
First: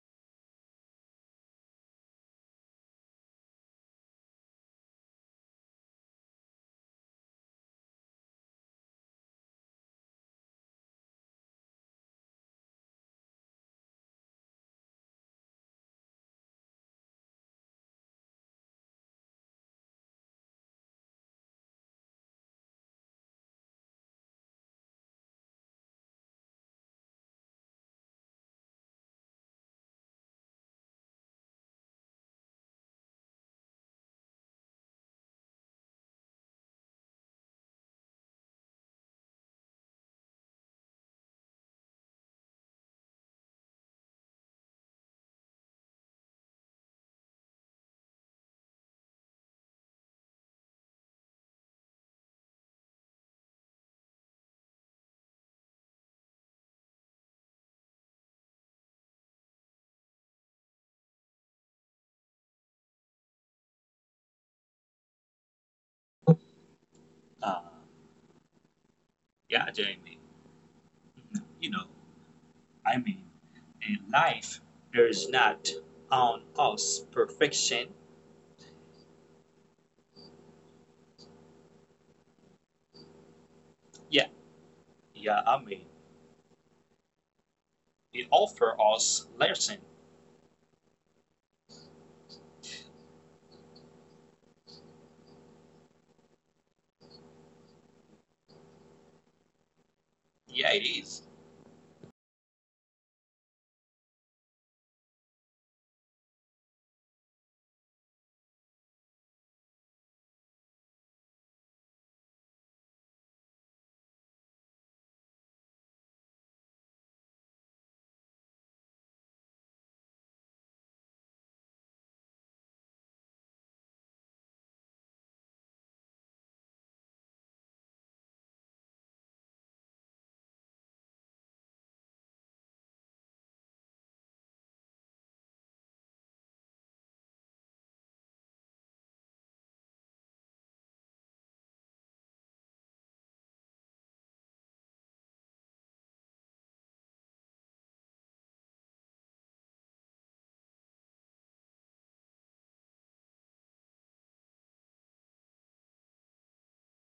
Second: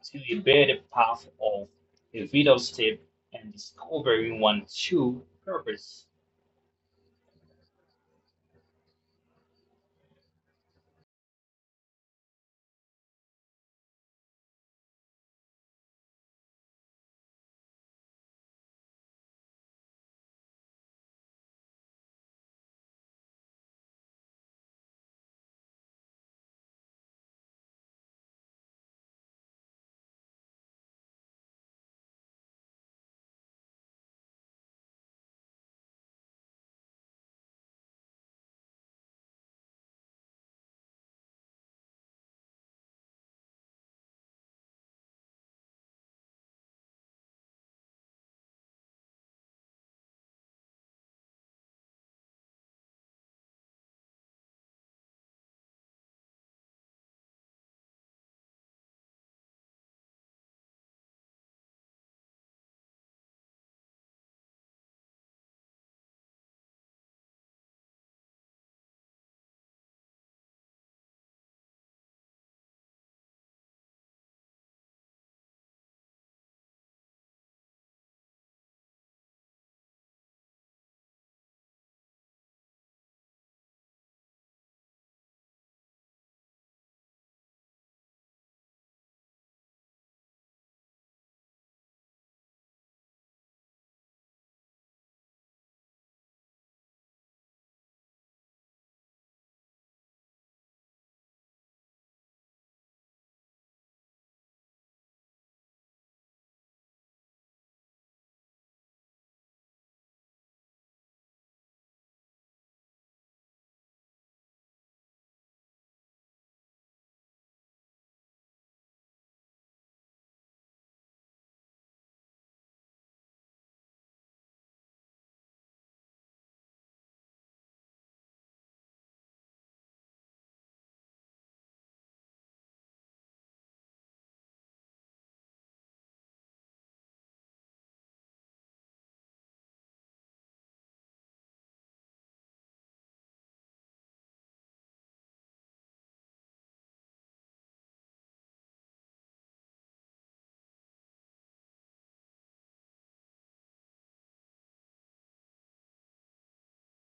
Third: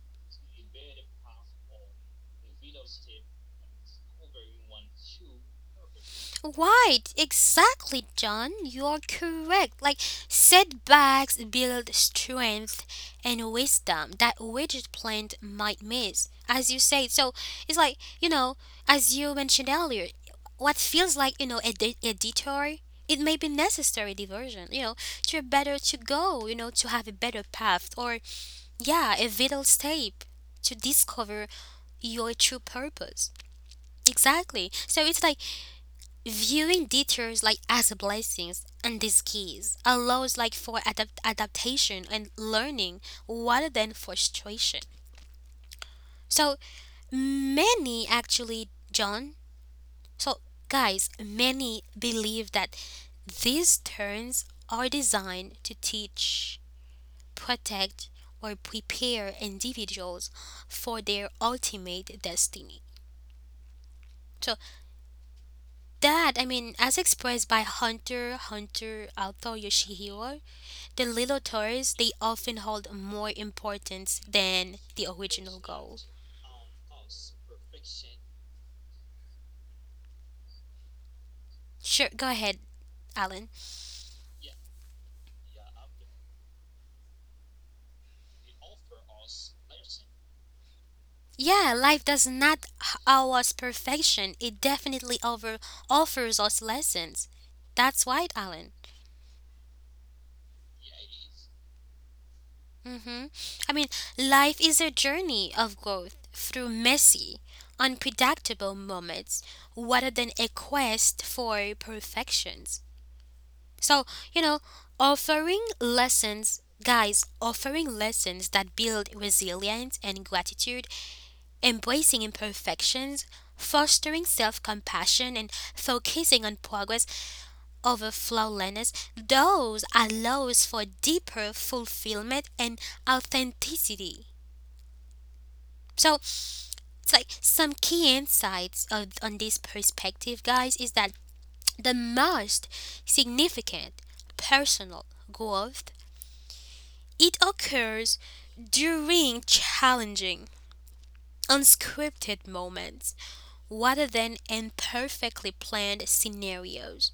B: to a better path of a video step and discovering one true purpose.
A: Right, exactly, John. You are correct. Like, setbacks build strength and wisdom that rigid plant might miss, as you said. So, it's like, you know, as you mentioned earlier, what feels like, you know, a detour, it may be necessary diversion, you know, to a better to go, you know, to have a better path or, yeah, a vital step to discover your true purpose. Exactly. So, it's like, viewing detours like as a blessings and these keys allows like for adaptation and learning rather than frustration. So many actually, John. So guys, many believe that these turns are designed to teach, protect, or prepare individuals for their ultimate destiny. So that I mean, as expressed by
C: Uh,
A: Hunter author
C: yeah, Jamie.
A: Yoshihiro, the little
C: You know,
A: toys, they often hold
C: I
A: more
C: mean, in
A: importance
C: life,
A: than the
C: there is
A: original
C: not
A: goal.
C: on us perfection.
A: Sure, go ahead, Alan.
C: Yeah, Yeah, I mean, it offer us lesson.
A: Yeah, life does not owe us perfection. It definitely over offers us lessons. That's right, Alan.
C: Yeah, it is.
A: Mm hmm I mean, life is a journey of growth through messy, unpredictable moments rather than a quest for perfection. So, you know, offering lessons, guys, offering lessons that build resilience and gratitude, embracing imperfections, fostering self compassion, and focusing on progress over flawlessness, those allows for deeper fulfillment and authenticity. So, it's like some key insights of, on this perspective, guys, is that the most significant personal growth it occurs during challenging, unscripted moments rather than in perfectly planned scenarios.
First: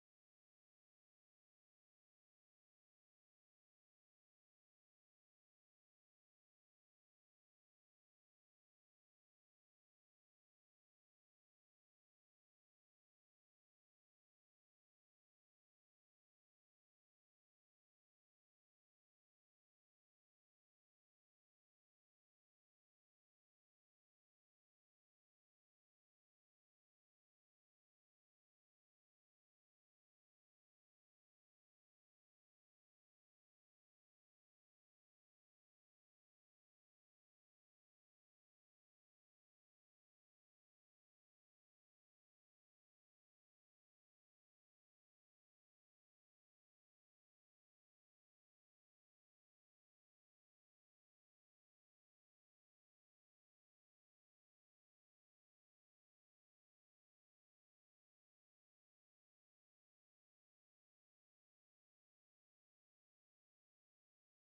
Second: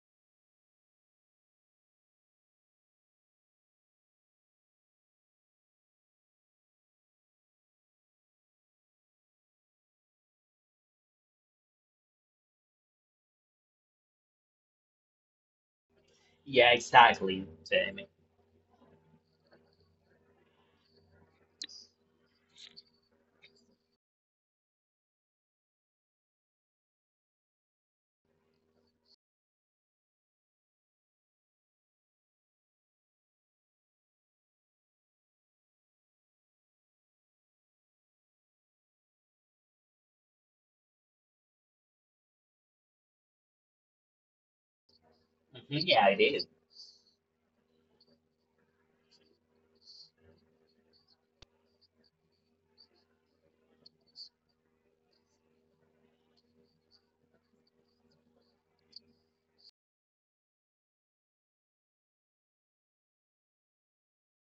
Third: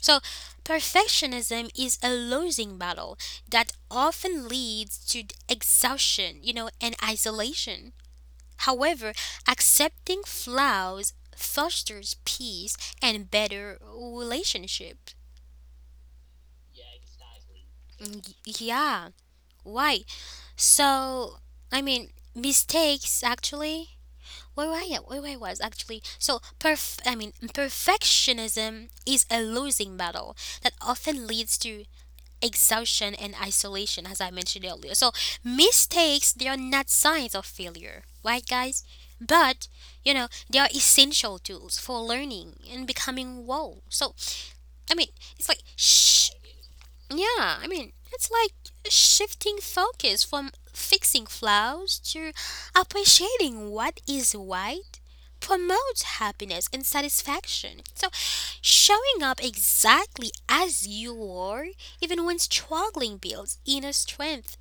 A: So, perfectionism is a losing battle that often leads to exhaustion, you know, and isolation. However, accepting flaws fosters peace and better relationships.
B: Yeah, exactly, Jamie.
A: Mm, yeah, why? So, I mean, mistakes actually where I was actually so perf, I mean perfectionism is a losing battle that often leads to exhaustion and isolation as I mentioned earlier. So mistakes they are not signs of failure, right guys? But you know, they are essential tools for learning and becoming whole. So I mean it's like
B: Mhm. Yeah, it
A: shh,
B: is.
A: yeah, I mean, it's like shifting focus from fixing flaws to appreciating what is right promotes happiness and satisfaction. So, showing up exactly as you are, even when struggling, builds inner strength,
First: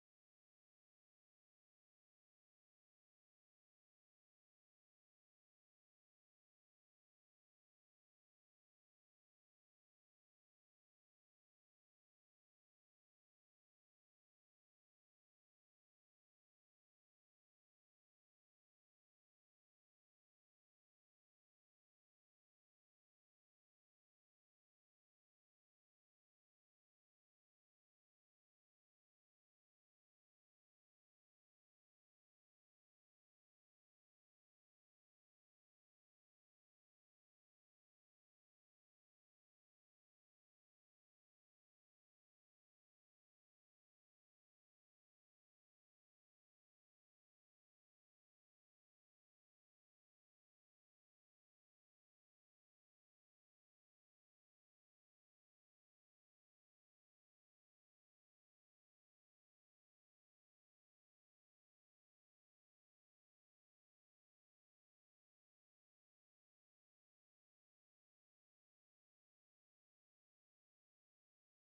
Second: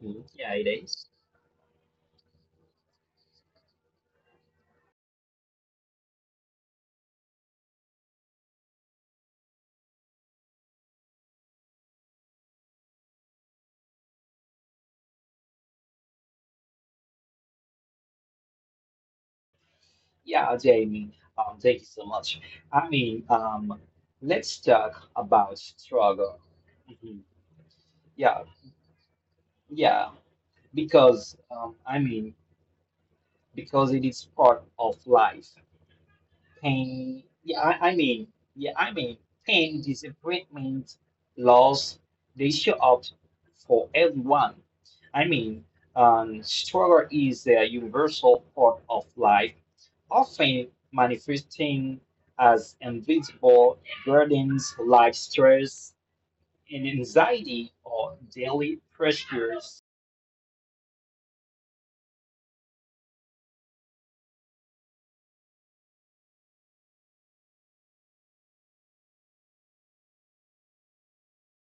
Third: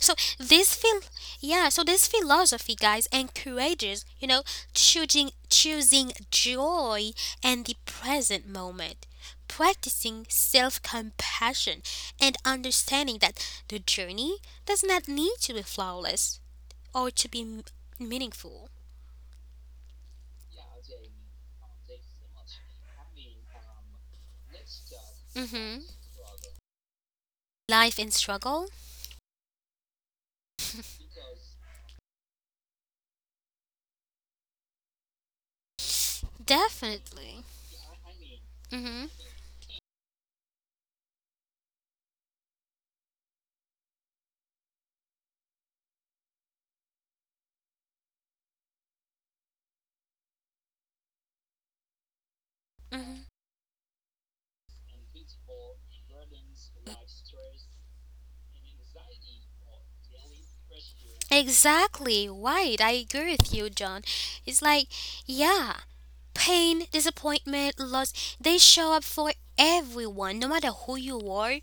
A: so
B: Yeah, it
A: this phil,
B: is.
A: yeah, so this philosophy guys encourages, you know, choosing joy and the present moment, practicing self-compassion and understanding that the journey does not need to be flawless or to be meaningful.
B: Yeah, Jamie, thank you so much. I mean, let's talk about
A: Mhm.
B: struggle. Mhm.
A: Life and
B: Yeah,
A: struggle?
B: yeah, because I mean, because it is part of life. Pain,
A: Definitely.
B: yeah, I mean, yeah, I
A: Mhm.
B: mean, pain, disappointment, loss, they show up for everyone. I mean, struggle is a universal part of life, often manifesting as invisible burdens, life stress, and anxiety or daily pressures.
A: Exactly, right. I agree with you, John. It's like, yeah, pain, disappointment, loss, they show up for everyone, no matter who you are.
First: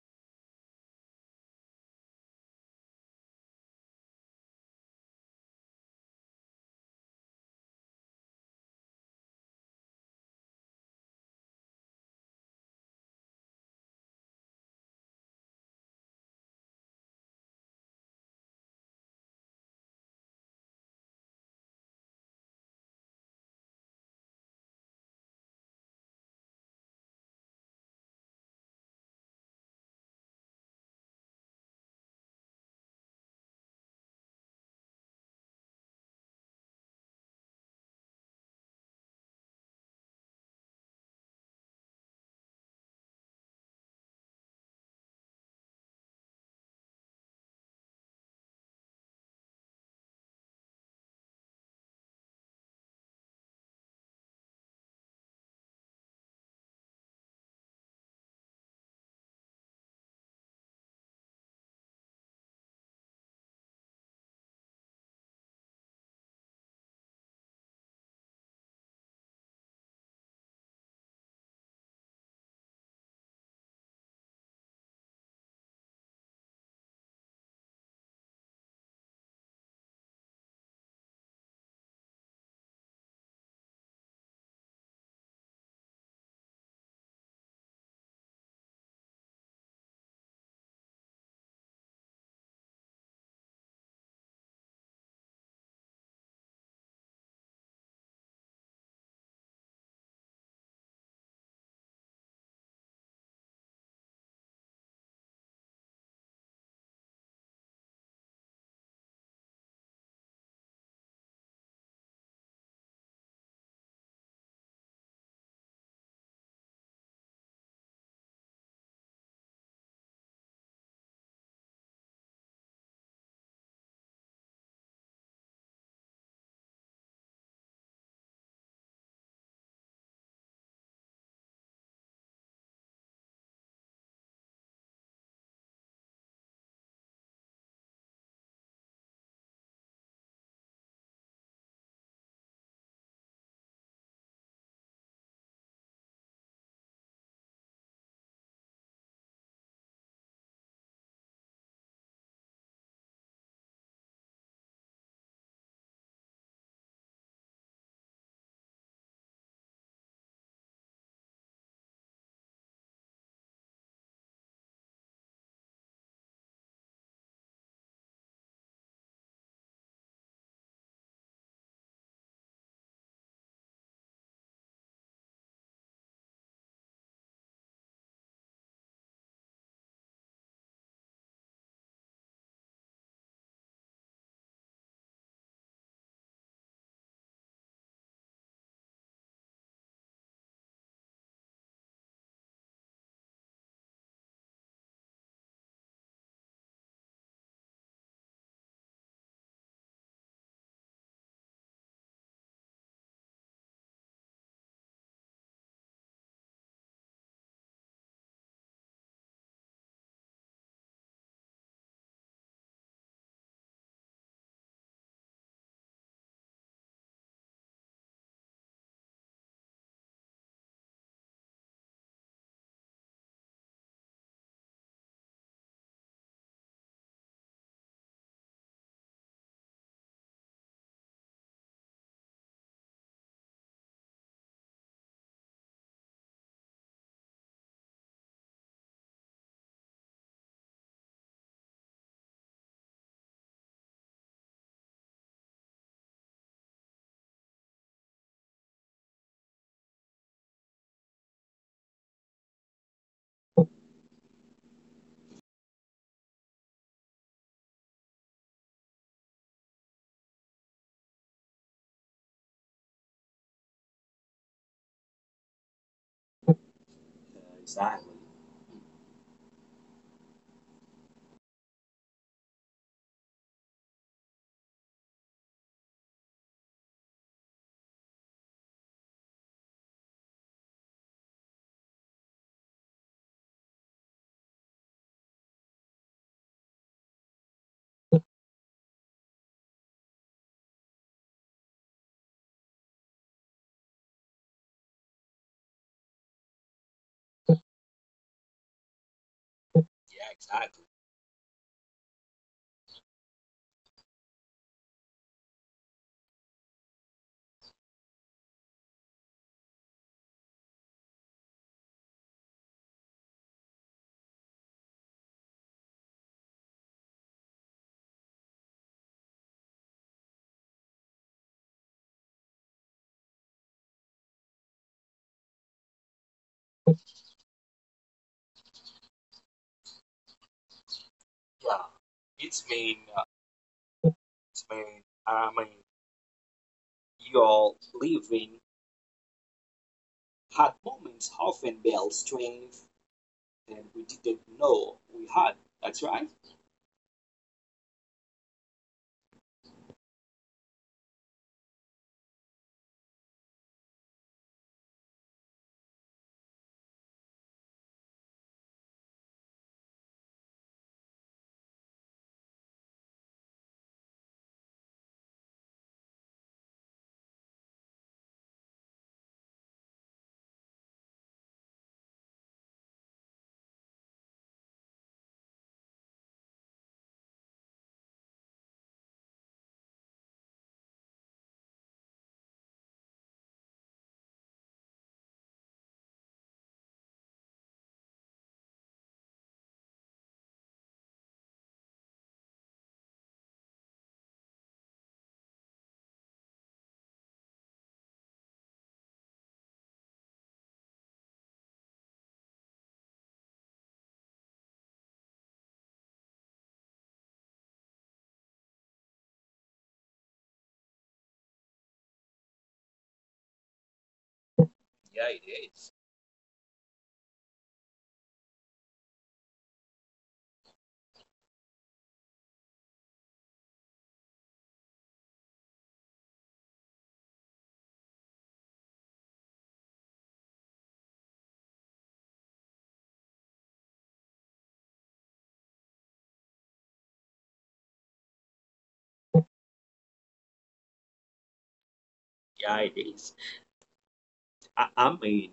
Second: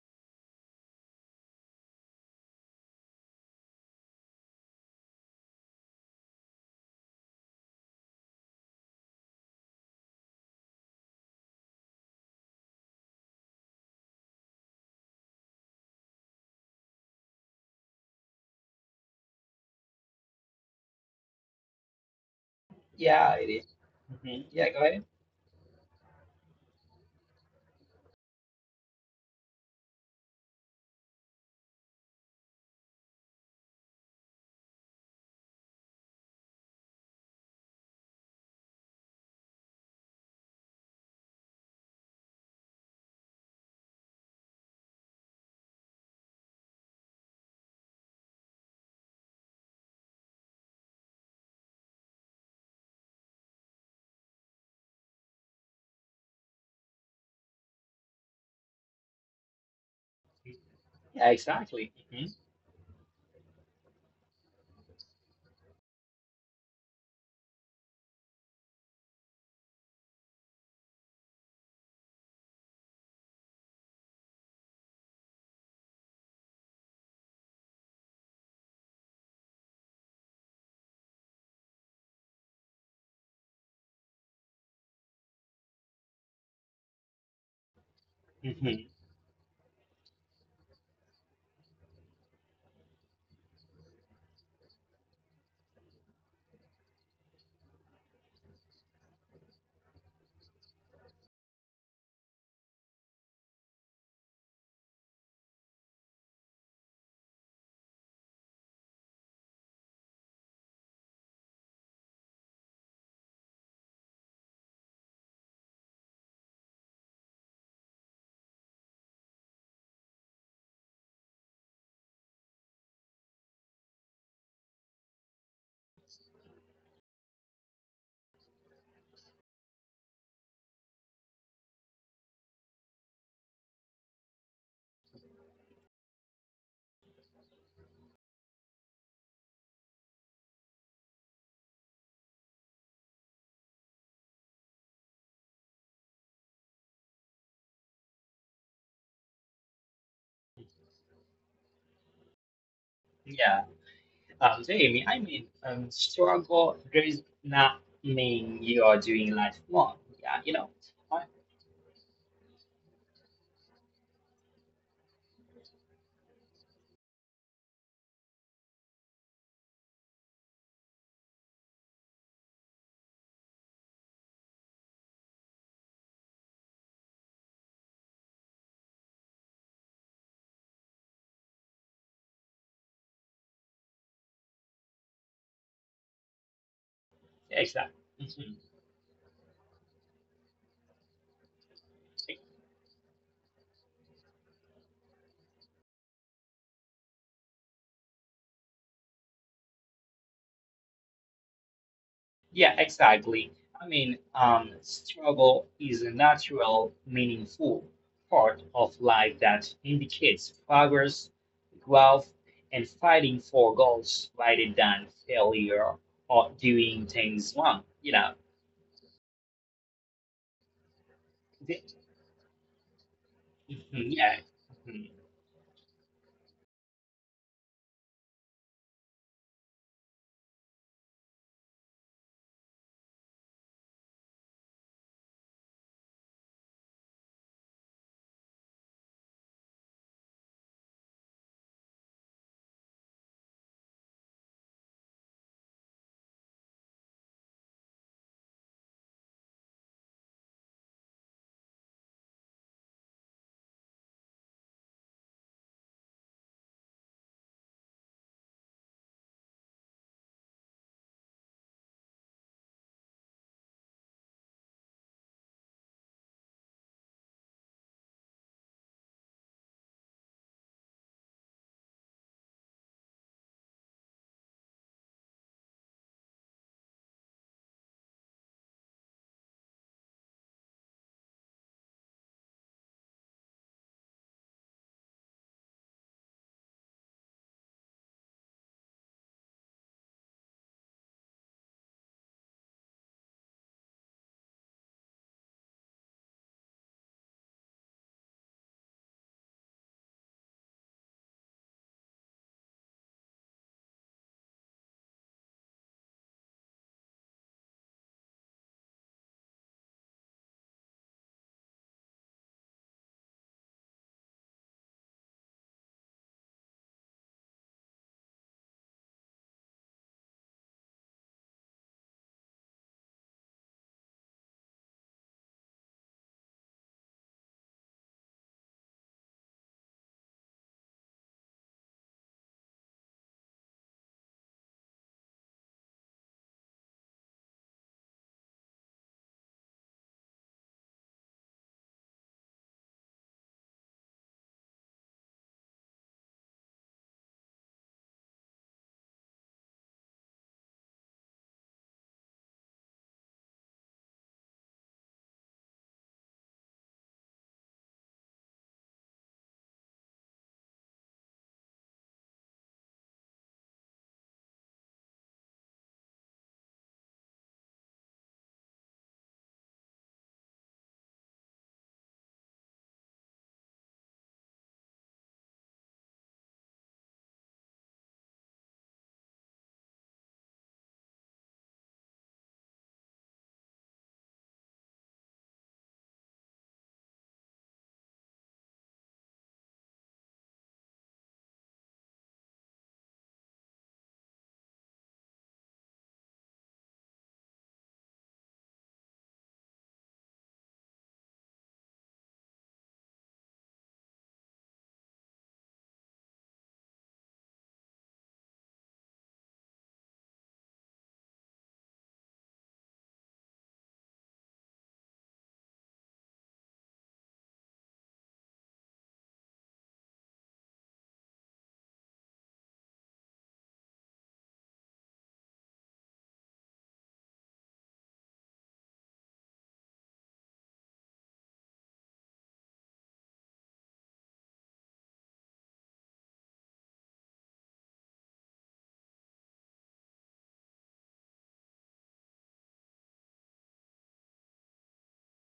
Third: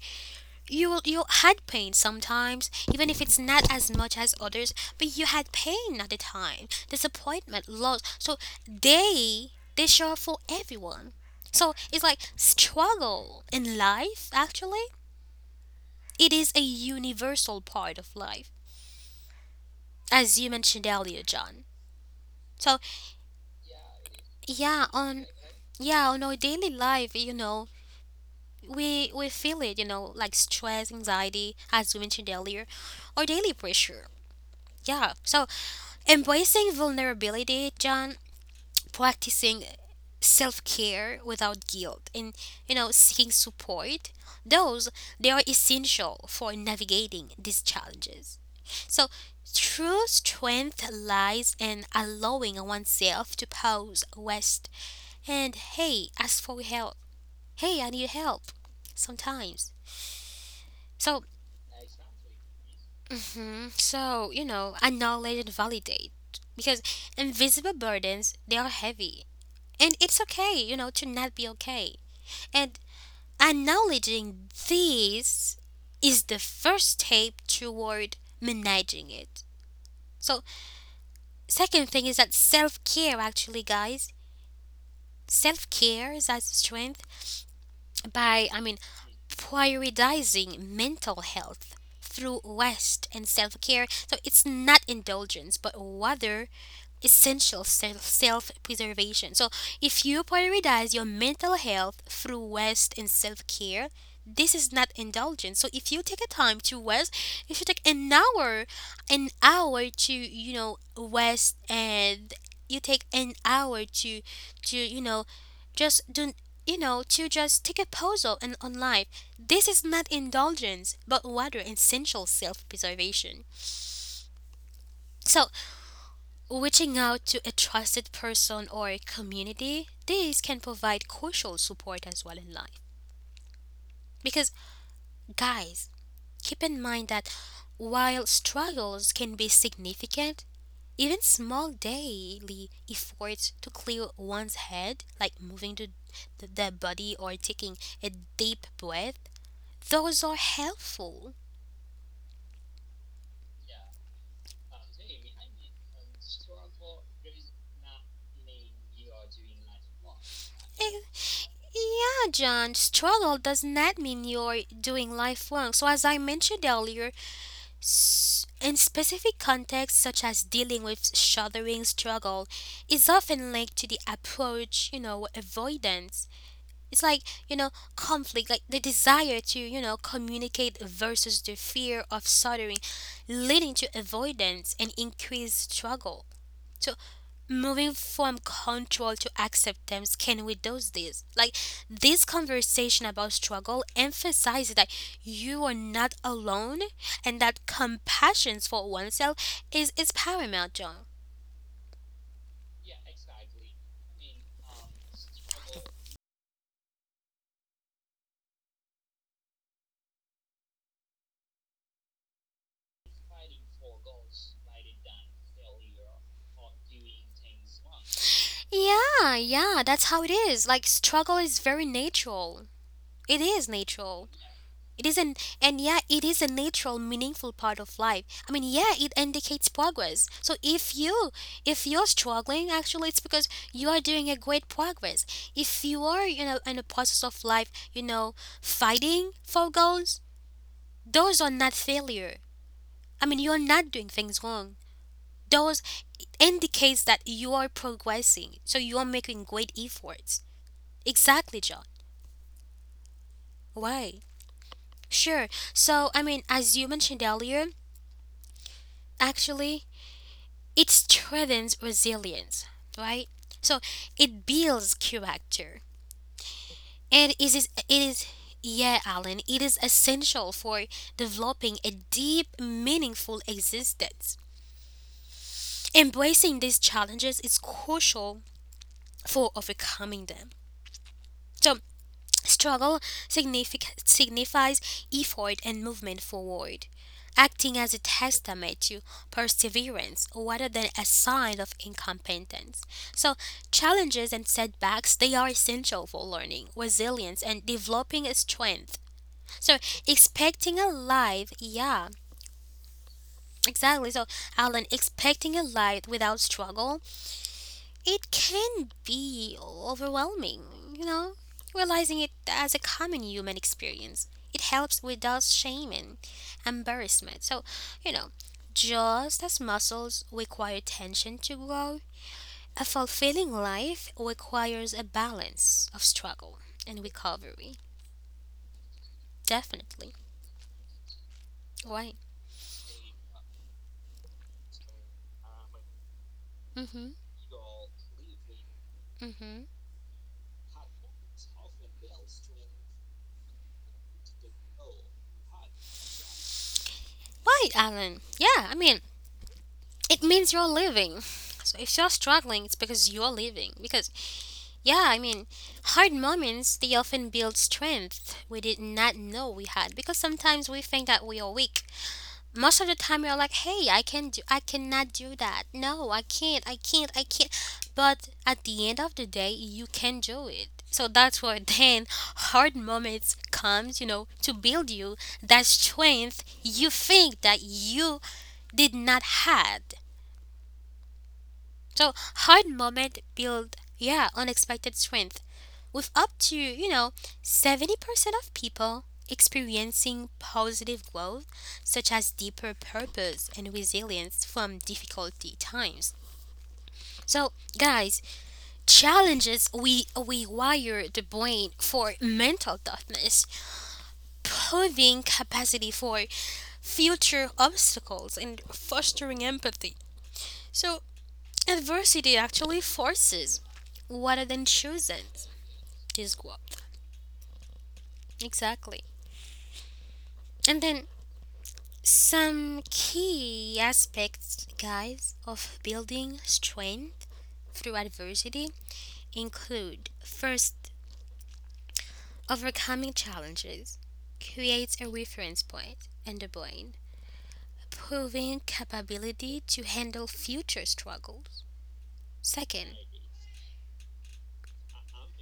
A: You had pain sometimes, even if it's not as much as others, but you had pain at the time, disappointment, loss. So they show up for everyone. So it's like struggle in life actually. It is a universal part of life, as you mentioned earlier, John. So
B: Yeah, it is. Mhm. Yeah, go
A: yeah
B: ahead.
A: on, yeah on our daily life, you know, we feel it, you know, like stress, anxiety, as we mentioned earlier, or daily pressure, yeah. So embracing vulnerability, John, practicing self-care without guilt and, you know, seeking support, those they are essential for navigating these challenges. So true strength lies in allowing oneself to pause, rest, and hey, ask for help. Hey, I need help sometimes. So,
B: Yeah, exactly. Mhm.
A: mhm, so you know, acknowledge and validate because invisible burdens they are heavy, and it's okay, you know, to not be okay. And acknowledging these is the first step toward managing it. So, second thing is that self care actually, guys. Self care is as strength by I mean
B: Mhm.
A: prioritizing mental health through rest and self care. So it's not indulgence, but rather essential self preservation. So, if you prioritize your mental health through rest and self care, this is not indulgence. So, if you take a time to rest, you should take an hour to you know rest, and you take an hour to you know just do you know to just take a pause and on life. This is not indulgence, but rather essential self preservation. So reaching out to a trusted person or a community, this can provide crucial support as well in life. Because, guys, keep in mind that while struggles can be significant, even small daily efforts to clear one's head, like moving to their body or taking a deep breath, those are helpful.
B: Yeah. So Amy, I mean, struggle does not mean you are doing life wrong. Yeah, you know.
A: Eh, Yeah, John, struggle does not mean you're doing life wrong. So, as I mentioned earlier, in specific contexts, such as dealing with shuddering struggle, is often linked to the approach, avoidance. It's like, you know, conflict, like the desire to, communicate versus the fear of shuddering, leading to avoidance and increased struggle. So moving
B: Exactly.
A: from control to acceptance can we do this like this conversation about struggle emphasizes that you are not alone and that compassion for oneself is paramount, John.
B: Yeah, exactly. I mean, struggle is a natural, meaningful part of life that indicates progress, growth, and fighting for goals rather than failure or doing things wrong. You know.
A: Yeah, yeah, that's how it is, like struggle is
B: The-
A: very natural, it is
B: Mhm.
A: natural.
B: Yeah. Mhm.
A: It is an and Yeah, it is a natural, meaningful part of life. I mean, yeah, it indicates progress. So if you if you're struggling, actually, it's because you are doing a great progress. If you are, in a process of life, fighting for goals, those are not failure. I mean, you're not doing things wrong. Those indicates that you are progressing. So you are making great efforts. Exactly, John. Why? Sure. So I mean, as you mentioned earlier, actually it strengthens resilience, right? So it builds character. And
C: Yeah,
A: it
C: exactly.
A: is Yeah, Alan, it is essential for developing a deep, meaningful existence. Embracing these challenges is crucial for overcoming them. So struggle signifies effort and movement forward, acting as a testament to perseverance rather than a sign of incompetence. So, challenges and setbacks they are essential for learning, resilience, and developing a strength. So,
C: Yeah, exactly.
A: expecting a life, yeah, exactly. So, Alan, expecting a life without struggle it can be overwhelming, you know? Realizing it as a common human experience. It helps without shame and embarrassment. So, you know, just as muscles require tension to grow, a fulfilling life requires a balance of struggle and recovery. Definitely.
C: Yeah,
A: Right.
C: it's been, uh, it's been, I mean,
A: Mm-hmm.
C: Your living
A: Mm-hmm.
C: had moments often built strength that we didn't know we had. That's right.
A: Right, Alan. Yeah, I mean, it means you're living. So if you're struggling, it's because you're living. Because yeah, I mean, hard moments, they often build strength we did not know we had because sometimes we think that we are weak. Most of the time we are like, "Hey, I can do I cannot do that. No, I can't. I can't. I can't." But at the end of the day, you can do it. So that's where [laughs] then hard moments comes, to build you that strength you think that you did not had. So hard moment build yeah, unexpected strength with up to, 70% of people experiencing positive growth, such as deeper purpose and resilience from difficulty times. So, guys, challenges we rewire the brain for mental toughness, proving capacity for future obstacles, and fostering empathy. So, adversity actually forces rather than
C: Yeah, it
A: chooses
C: is.
A: this growth. Exactly. And then some key aspects, guys, of building strength through adversity include first, overcoming challenges creates a reference point in the brain, proving capability to handle future struggles.
C: Yeah, it
A: Second,
C: is. I, I mean,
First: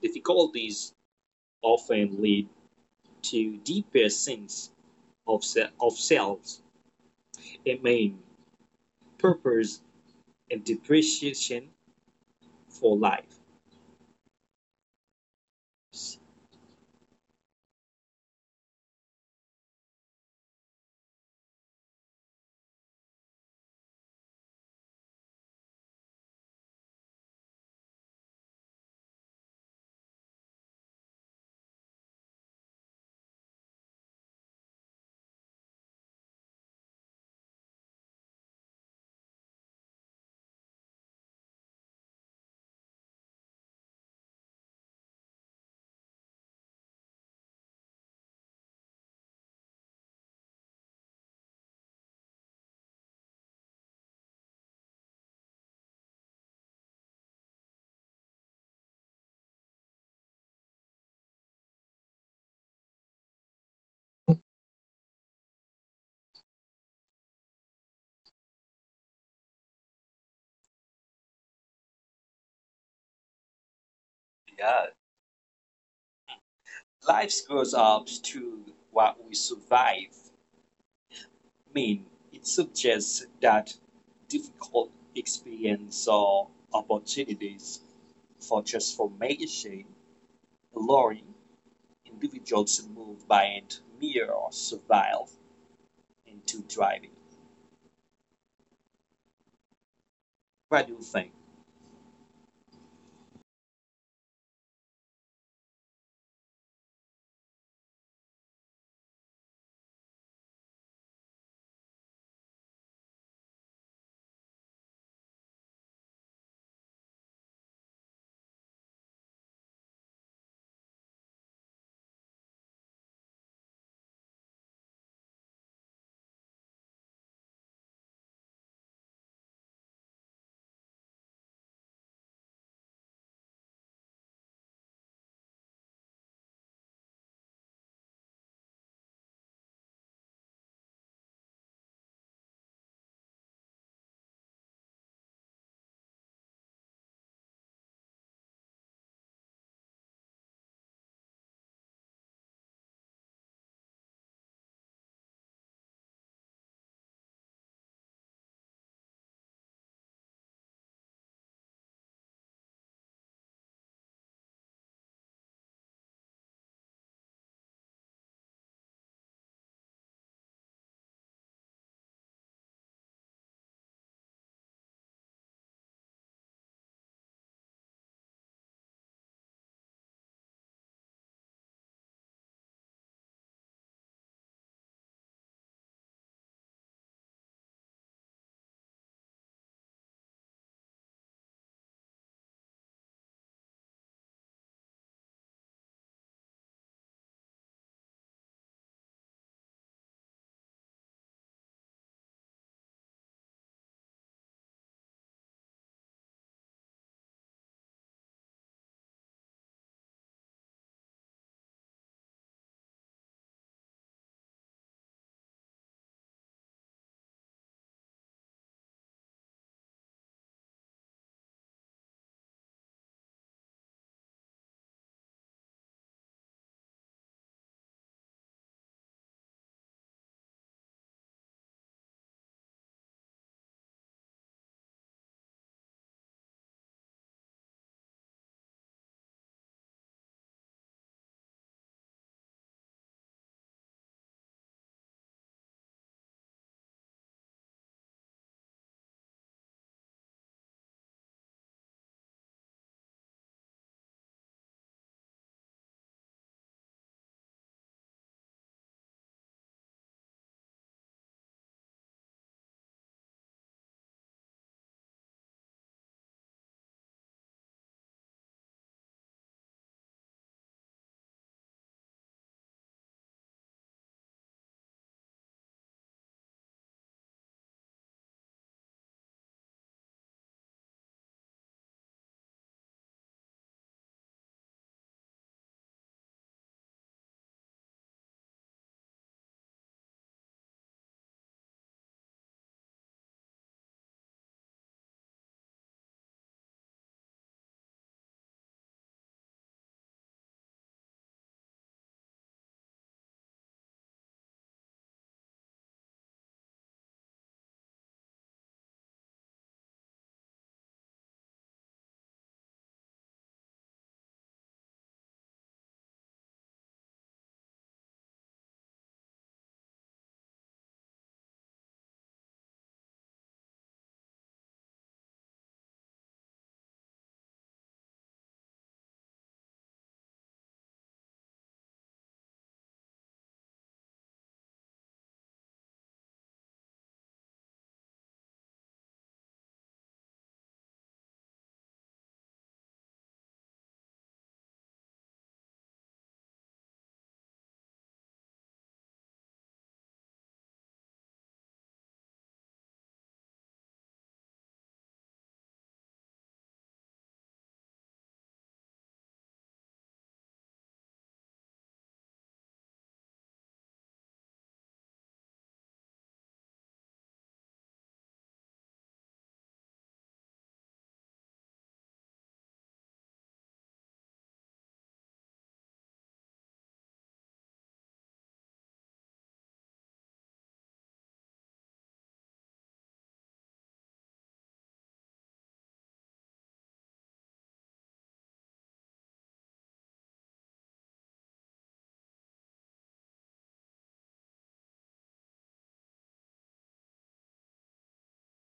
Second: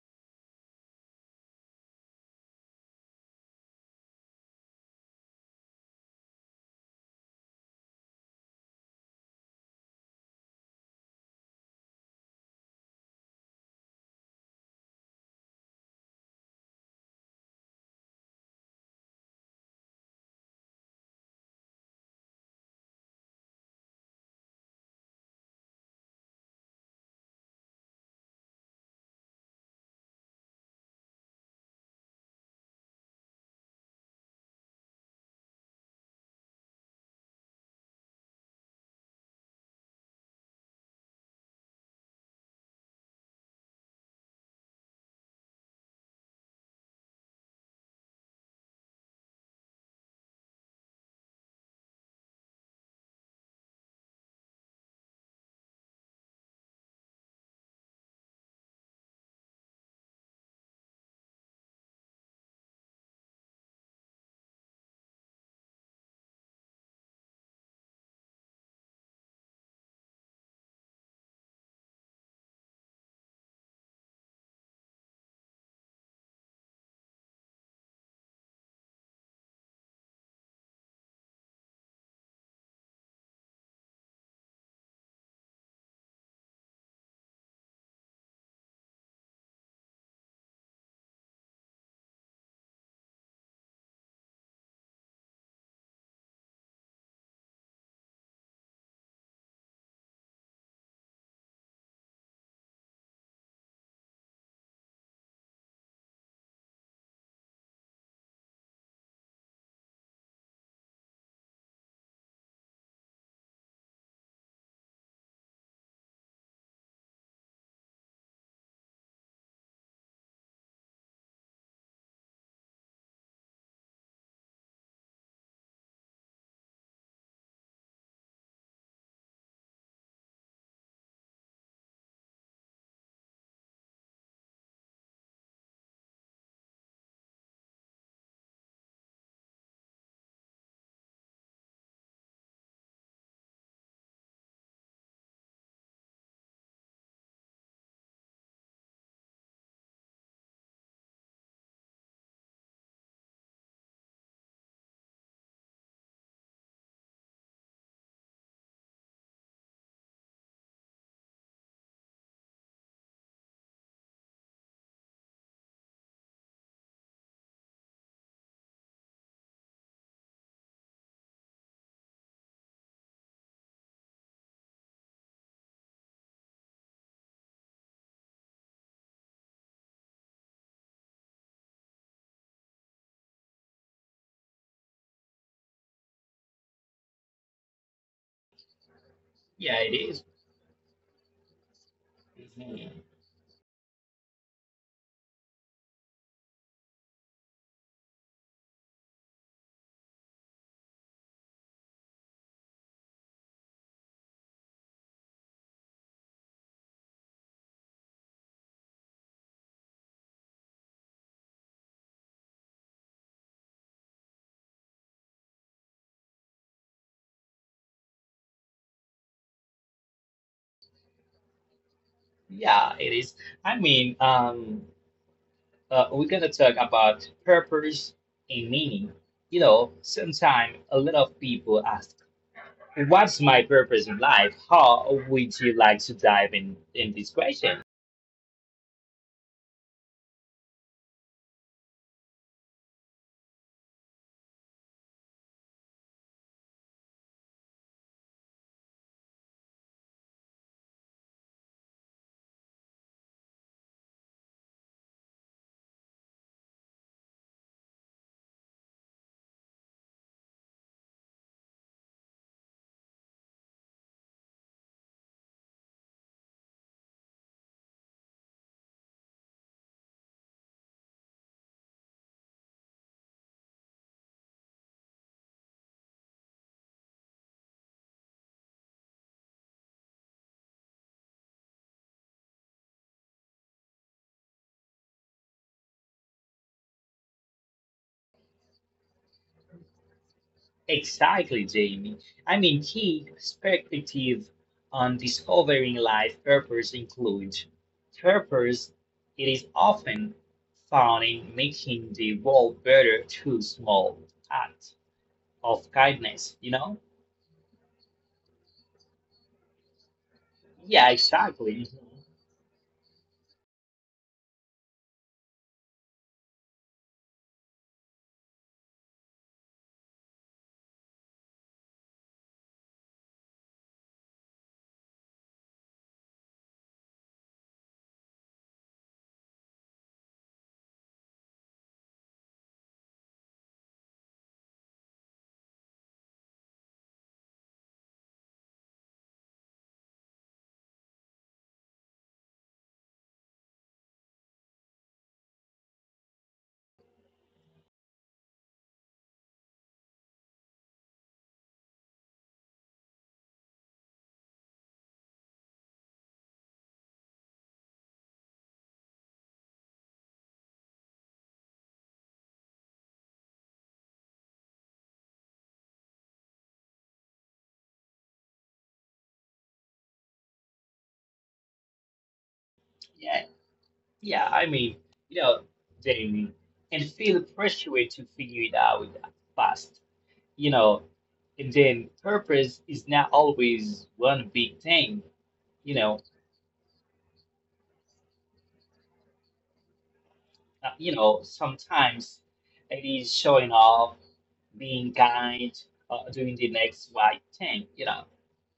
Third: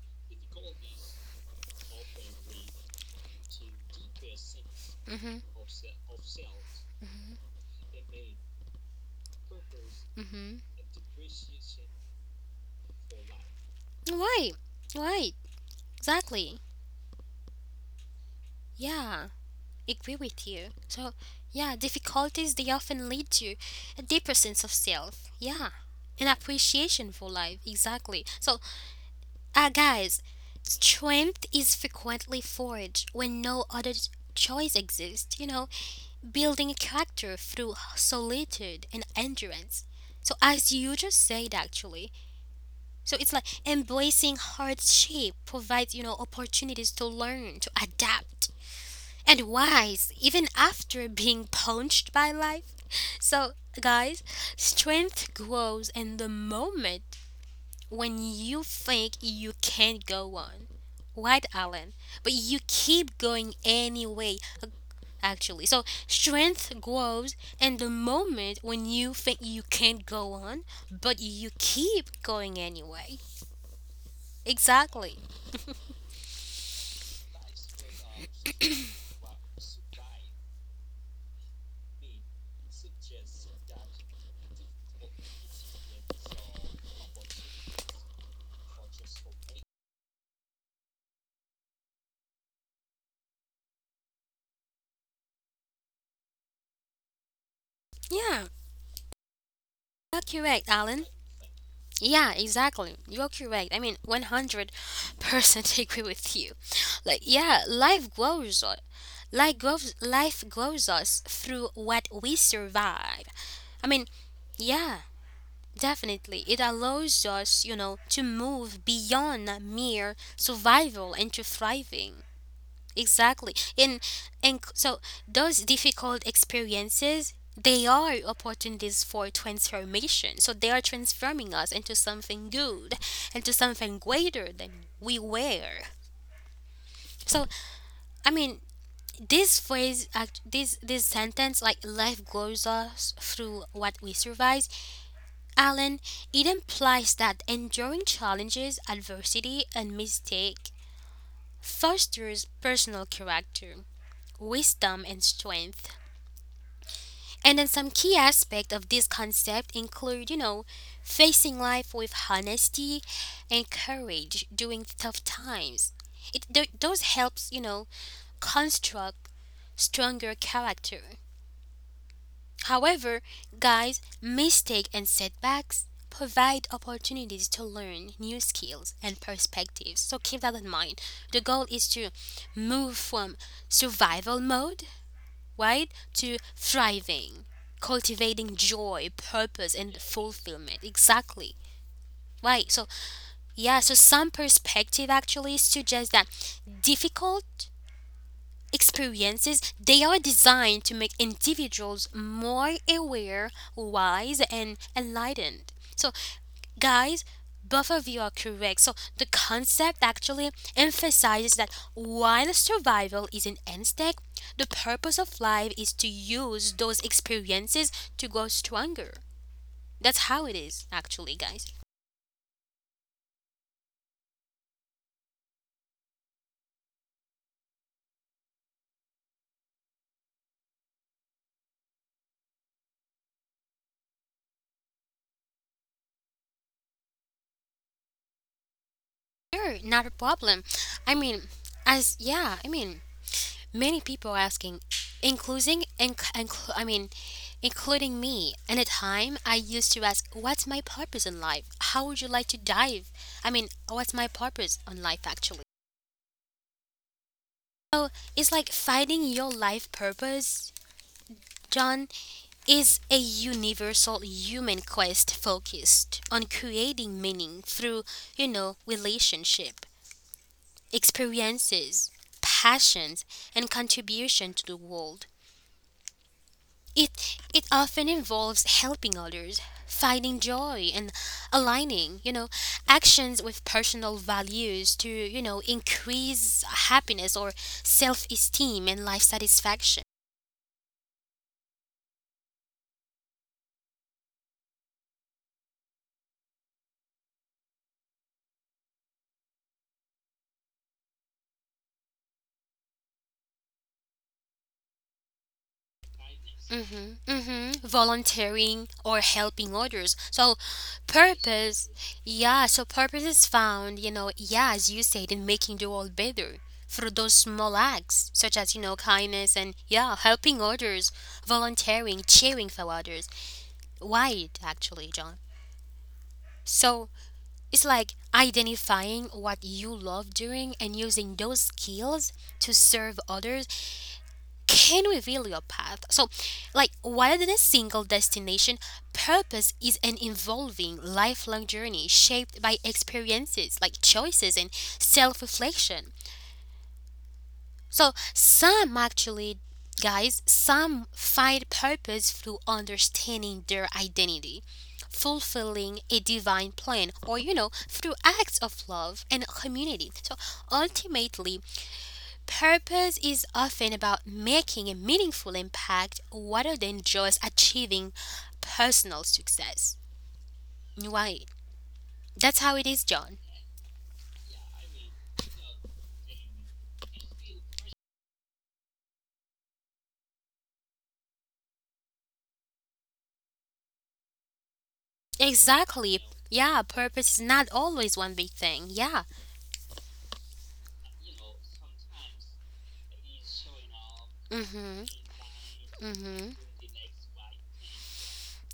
C: Difficulties often lead to deeper sense
A: mhm,
C: of selves.
A: mhm,
C: I mean, Purpose
A: mhm.
C: and depreciation for life.
A: Why? Why? Exactly. Yeah. Agree with you. So, yeah, difficulties they often lead to a deeper sense of self. Yeah, an appreciation for life. Exactly. So, guys, strength is frequently forged when no other choice exists. You know, building a character through solitude and endurance. So, as you just said, actually, so it's like embracing hardship provides you know opportunities to learn, to adapt and wise even after being punched by life. So, guys, strength grows in the moment when you think you can't go on. Right, Alan? But you keep going anyway, actually. So, strength grows in the moment when you think you can't go on, but you keep going anyway.
C: Yeah,
A: Exactly.
C: life goes up to what we survive. Mean, it suggests that difficult experience or opportunities for transformation, allowing individuals to move beyond mere survival into thriving.
A: Yeah, that's correct,
C: What do you
A: Alan.
C: think?
A: Yeah, exactly. You're correct. I mean, 100% [laughs] agree with you. Like, yeah, life grows us. Life grows us through what we survive. I mean, yeah, definitely. It allows us, to move beyond mere survival into thriving. Exactly. So those difficult experiences they are opportunities for transformation. So they are transforming us into something good, into something greater than we were. So I mean, this phrase, this sentence, like life grows us through what we survive, Alan. It implies that enduring challenges, adversity, and mistake fosters personal character, wisdom, and strength. And then some key aspect of this concept include, facing life with honesty and courage during tough times. Those helps, construct stronger character. However, guys, mistake and setbacks provide opportunities to learn new skills and perspectives. So keep that in mind. The goal is to move from survival mode, right? To thriving, cultivating joy, purpose,
B: Yeah, it
A: and
B: is.
A: fulfillment. Exactly. Right. So,
B: Mhm.
A: yeah, so some perspective actually suggests that difficult experiences they are designed to make individuals more aware, wise, and enlightened. So, guys, both of you are correct. So the concept actually emphasizes that while survival is an end stake, the purpose of life is to use those experiences to grow stronger. That's how it is, actually, guys.
B: Yeah, it is. I mean, we're gonna talk about purpose and meaning. You know, sometimes a lot of people ask, "What's my purpose in life?" How would you like to dive in this question?
A: Sure, not a problem. I mean, as yeah, I mean, many people asking, I mean, including me. And at time, I used to ask, "What's my purpose in life? How would you like to dive? I mean, what's my purpose on life actually?" So it's like finding your life purpose, John, is a universal human quest focused on creating meaning through, relationship experiences, passions, and contribution to the world. It often involves helping others, finding joy, and aligning, actions with personal values to, increase happiness or self-esteem and life satisfaction.
B: Exactly, Jamie. I mean, key perspective on discovering life purpose includes purpose. It is often found in making the world better through small acts of kindness, you know?
A: Mm-hmm, mm-hmm. Volunteering or helping others. So,
B: Yeah, exactly.
A: purpose, yeah, so purpose is found, yeah, as you said, in making the world better through those small acts, such as, kindness and, yeah, helping others, volunteering, cheering for others. Wide, actually, John. So, it's like identifying what you love doing and using those skills to serve others can reveal your path. So, like, rather than a single destination, purpose is an evolving, lifelong journey shaped by experiences, like choices and self reflection. So, some actually, guys, some find purpose through understanding their identity. Fulfilling a divine plan, or you know, through acts of love and community. So ultimately, purpose is often about making a meaningful impact rather than just achieving personal success. Right. That's how it is, John.
B: Yeah, yeah, I mean, you know, Jamie, and feel pressure to figure it out fast, you know, and then purpose is not always one big thing, you know,
A: Exactly. Yeah, purpose is not always one big thing. Yeah.
B: you know, sometimes it is showing off,
A: Mhm.
B: being kind, doing
A: Mhm.
B: the next right thing, you know.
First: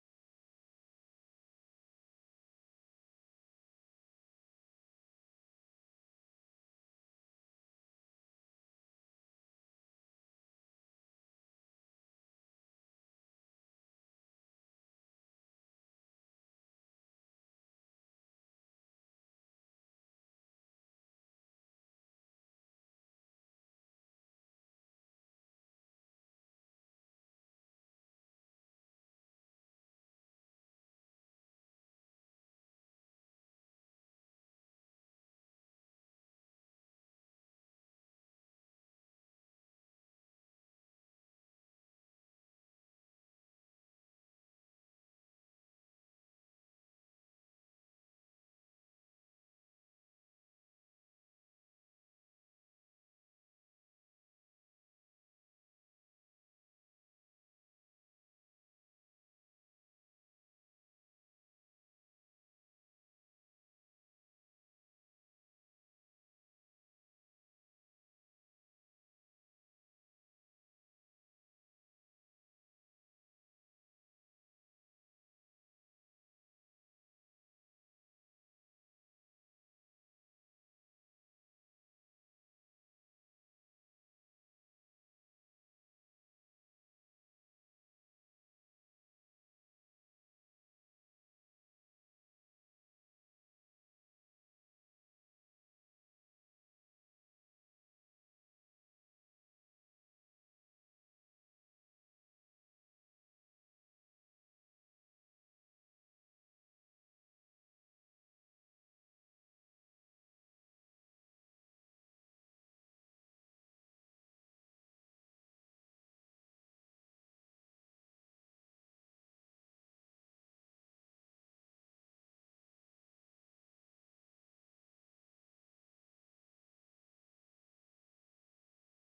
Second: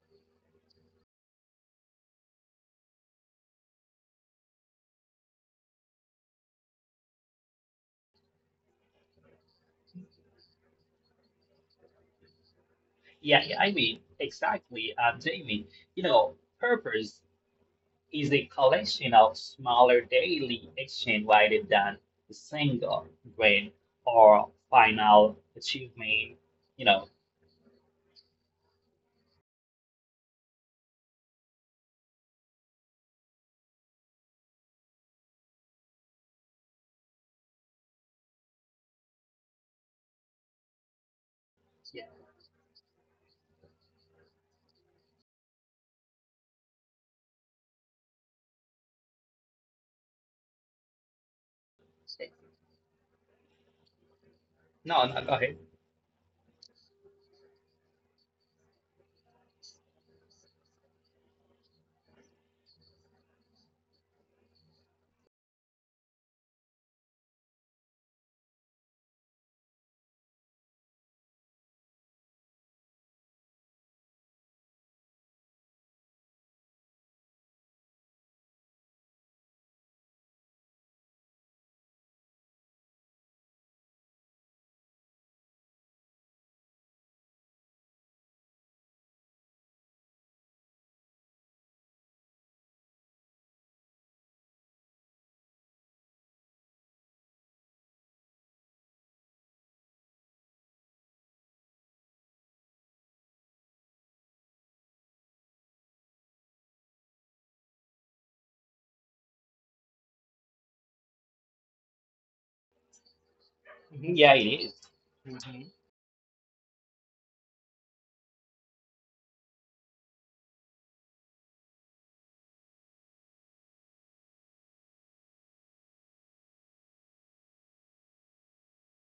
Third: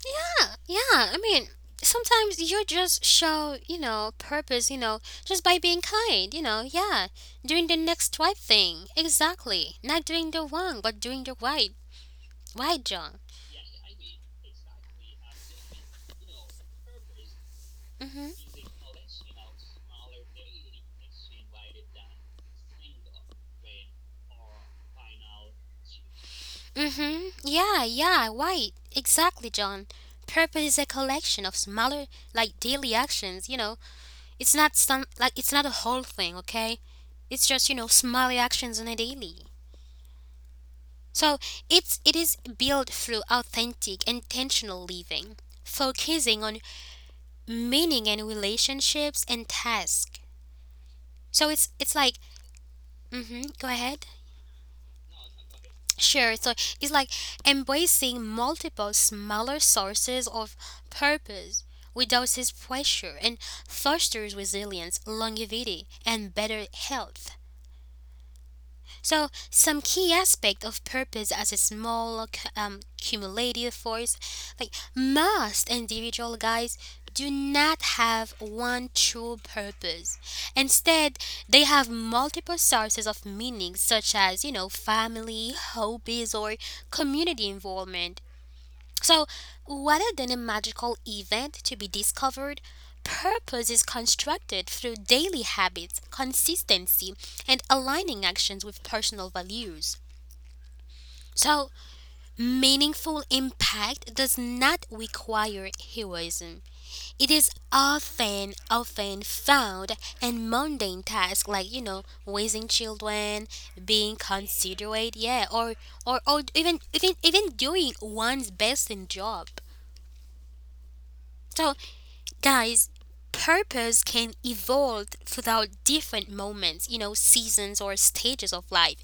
A: Yeah. Yeah. I mean, sometimes you just show, purpose, just by being kind, you know. Yeah. Doing the next right thing. Exactly. Not doing the wrong, but doing the right. Right, John.
B: Yeah, yeah, I mean, exactly, Jamie, you know, purpose is
A: Mhm.
B: a collection of smaller daily actions rather than a single grade or final achievement. You know,
A: Mm-hmm. Yeah, yeah, right. Exactly, John. Purpose is a collection of smaller, like daily actions, you know. It's not a whole thing, okay? It's just, small actions on a daily. So it's
B: yeah.
A: it is built through authentic, intentional living, focusing on meaning and relationships and task. So it's like mm-hmm, go ahead.
B: No, no, go ahead.
A: Sure. So it's like embracing multiple smaller sources of purpose without his pressure and fosters resilience, longevity, and better health. So, some key aspect of purpose as a small cumulative force, like most individual guys, do not have one true purpose. Instead, they have multiple sources of meaning, such as, family, hobbies, or community involvement. So, rather than a magical event to be discovered, purpose is constructed through daily habits, consistency, and aligning actions with personal values. So, meaningful impact does not require heroism. It is often found in mundane tasks like, raising children,
B: Mhm.
A: being
B: Yeah, it is.
A: considerate, yeah, or even, even doing one's best in job. So guys, purpose can evolve throughout different moments, seasons or stages of life,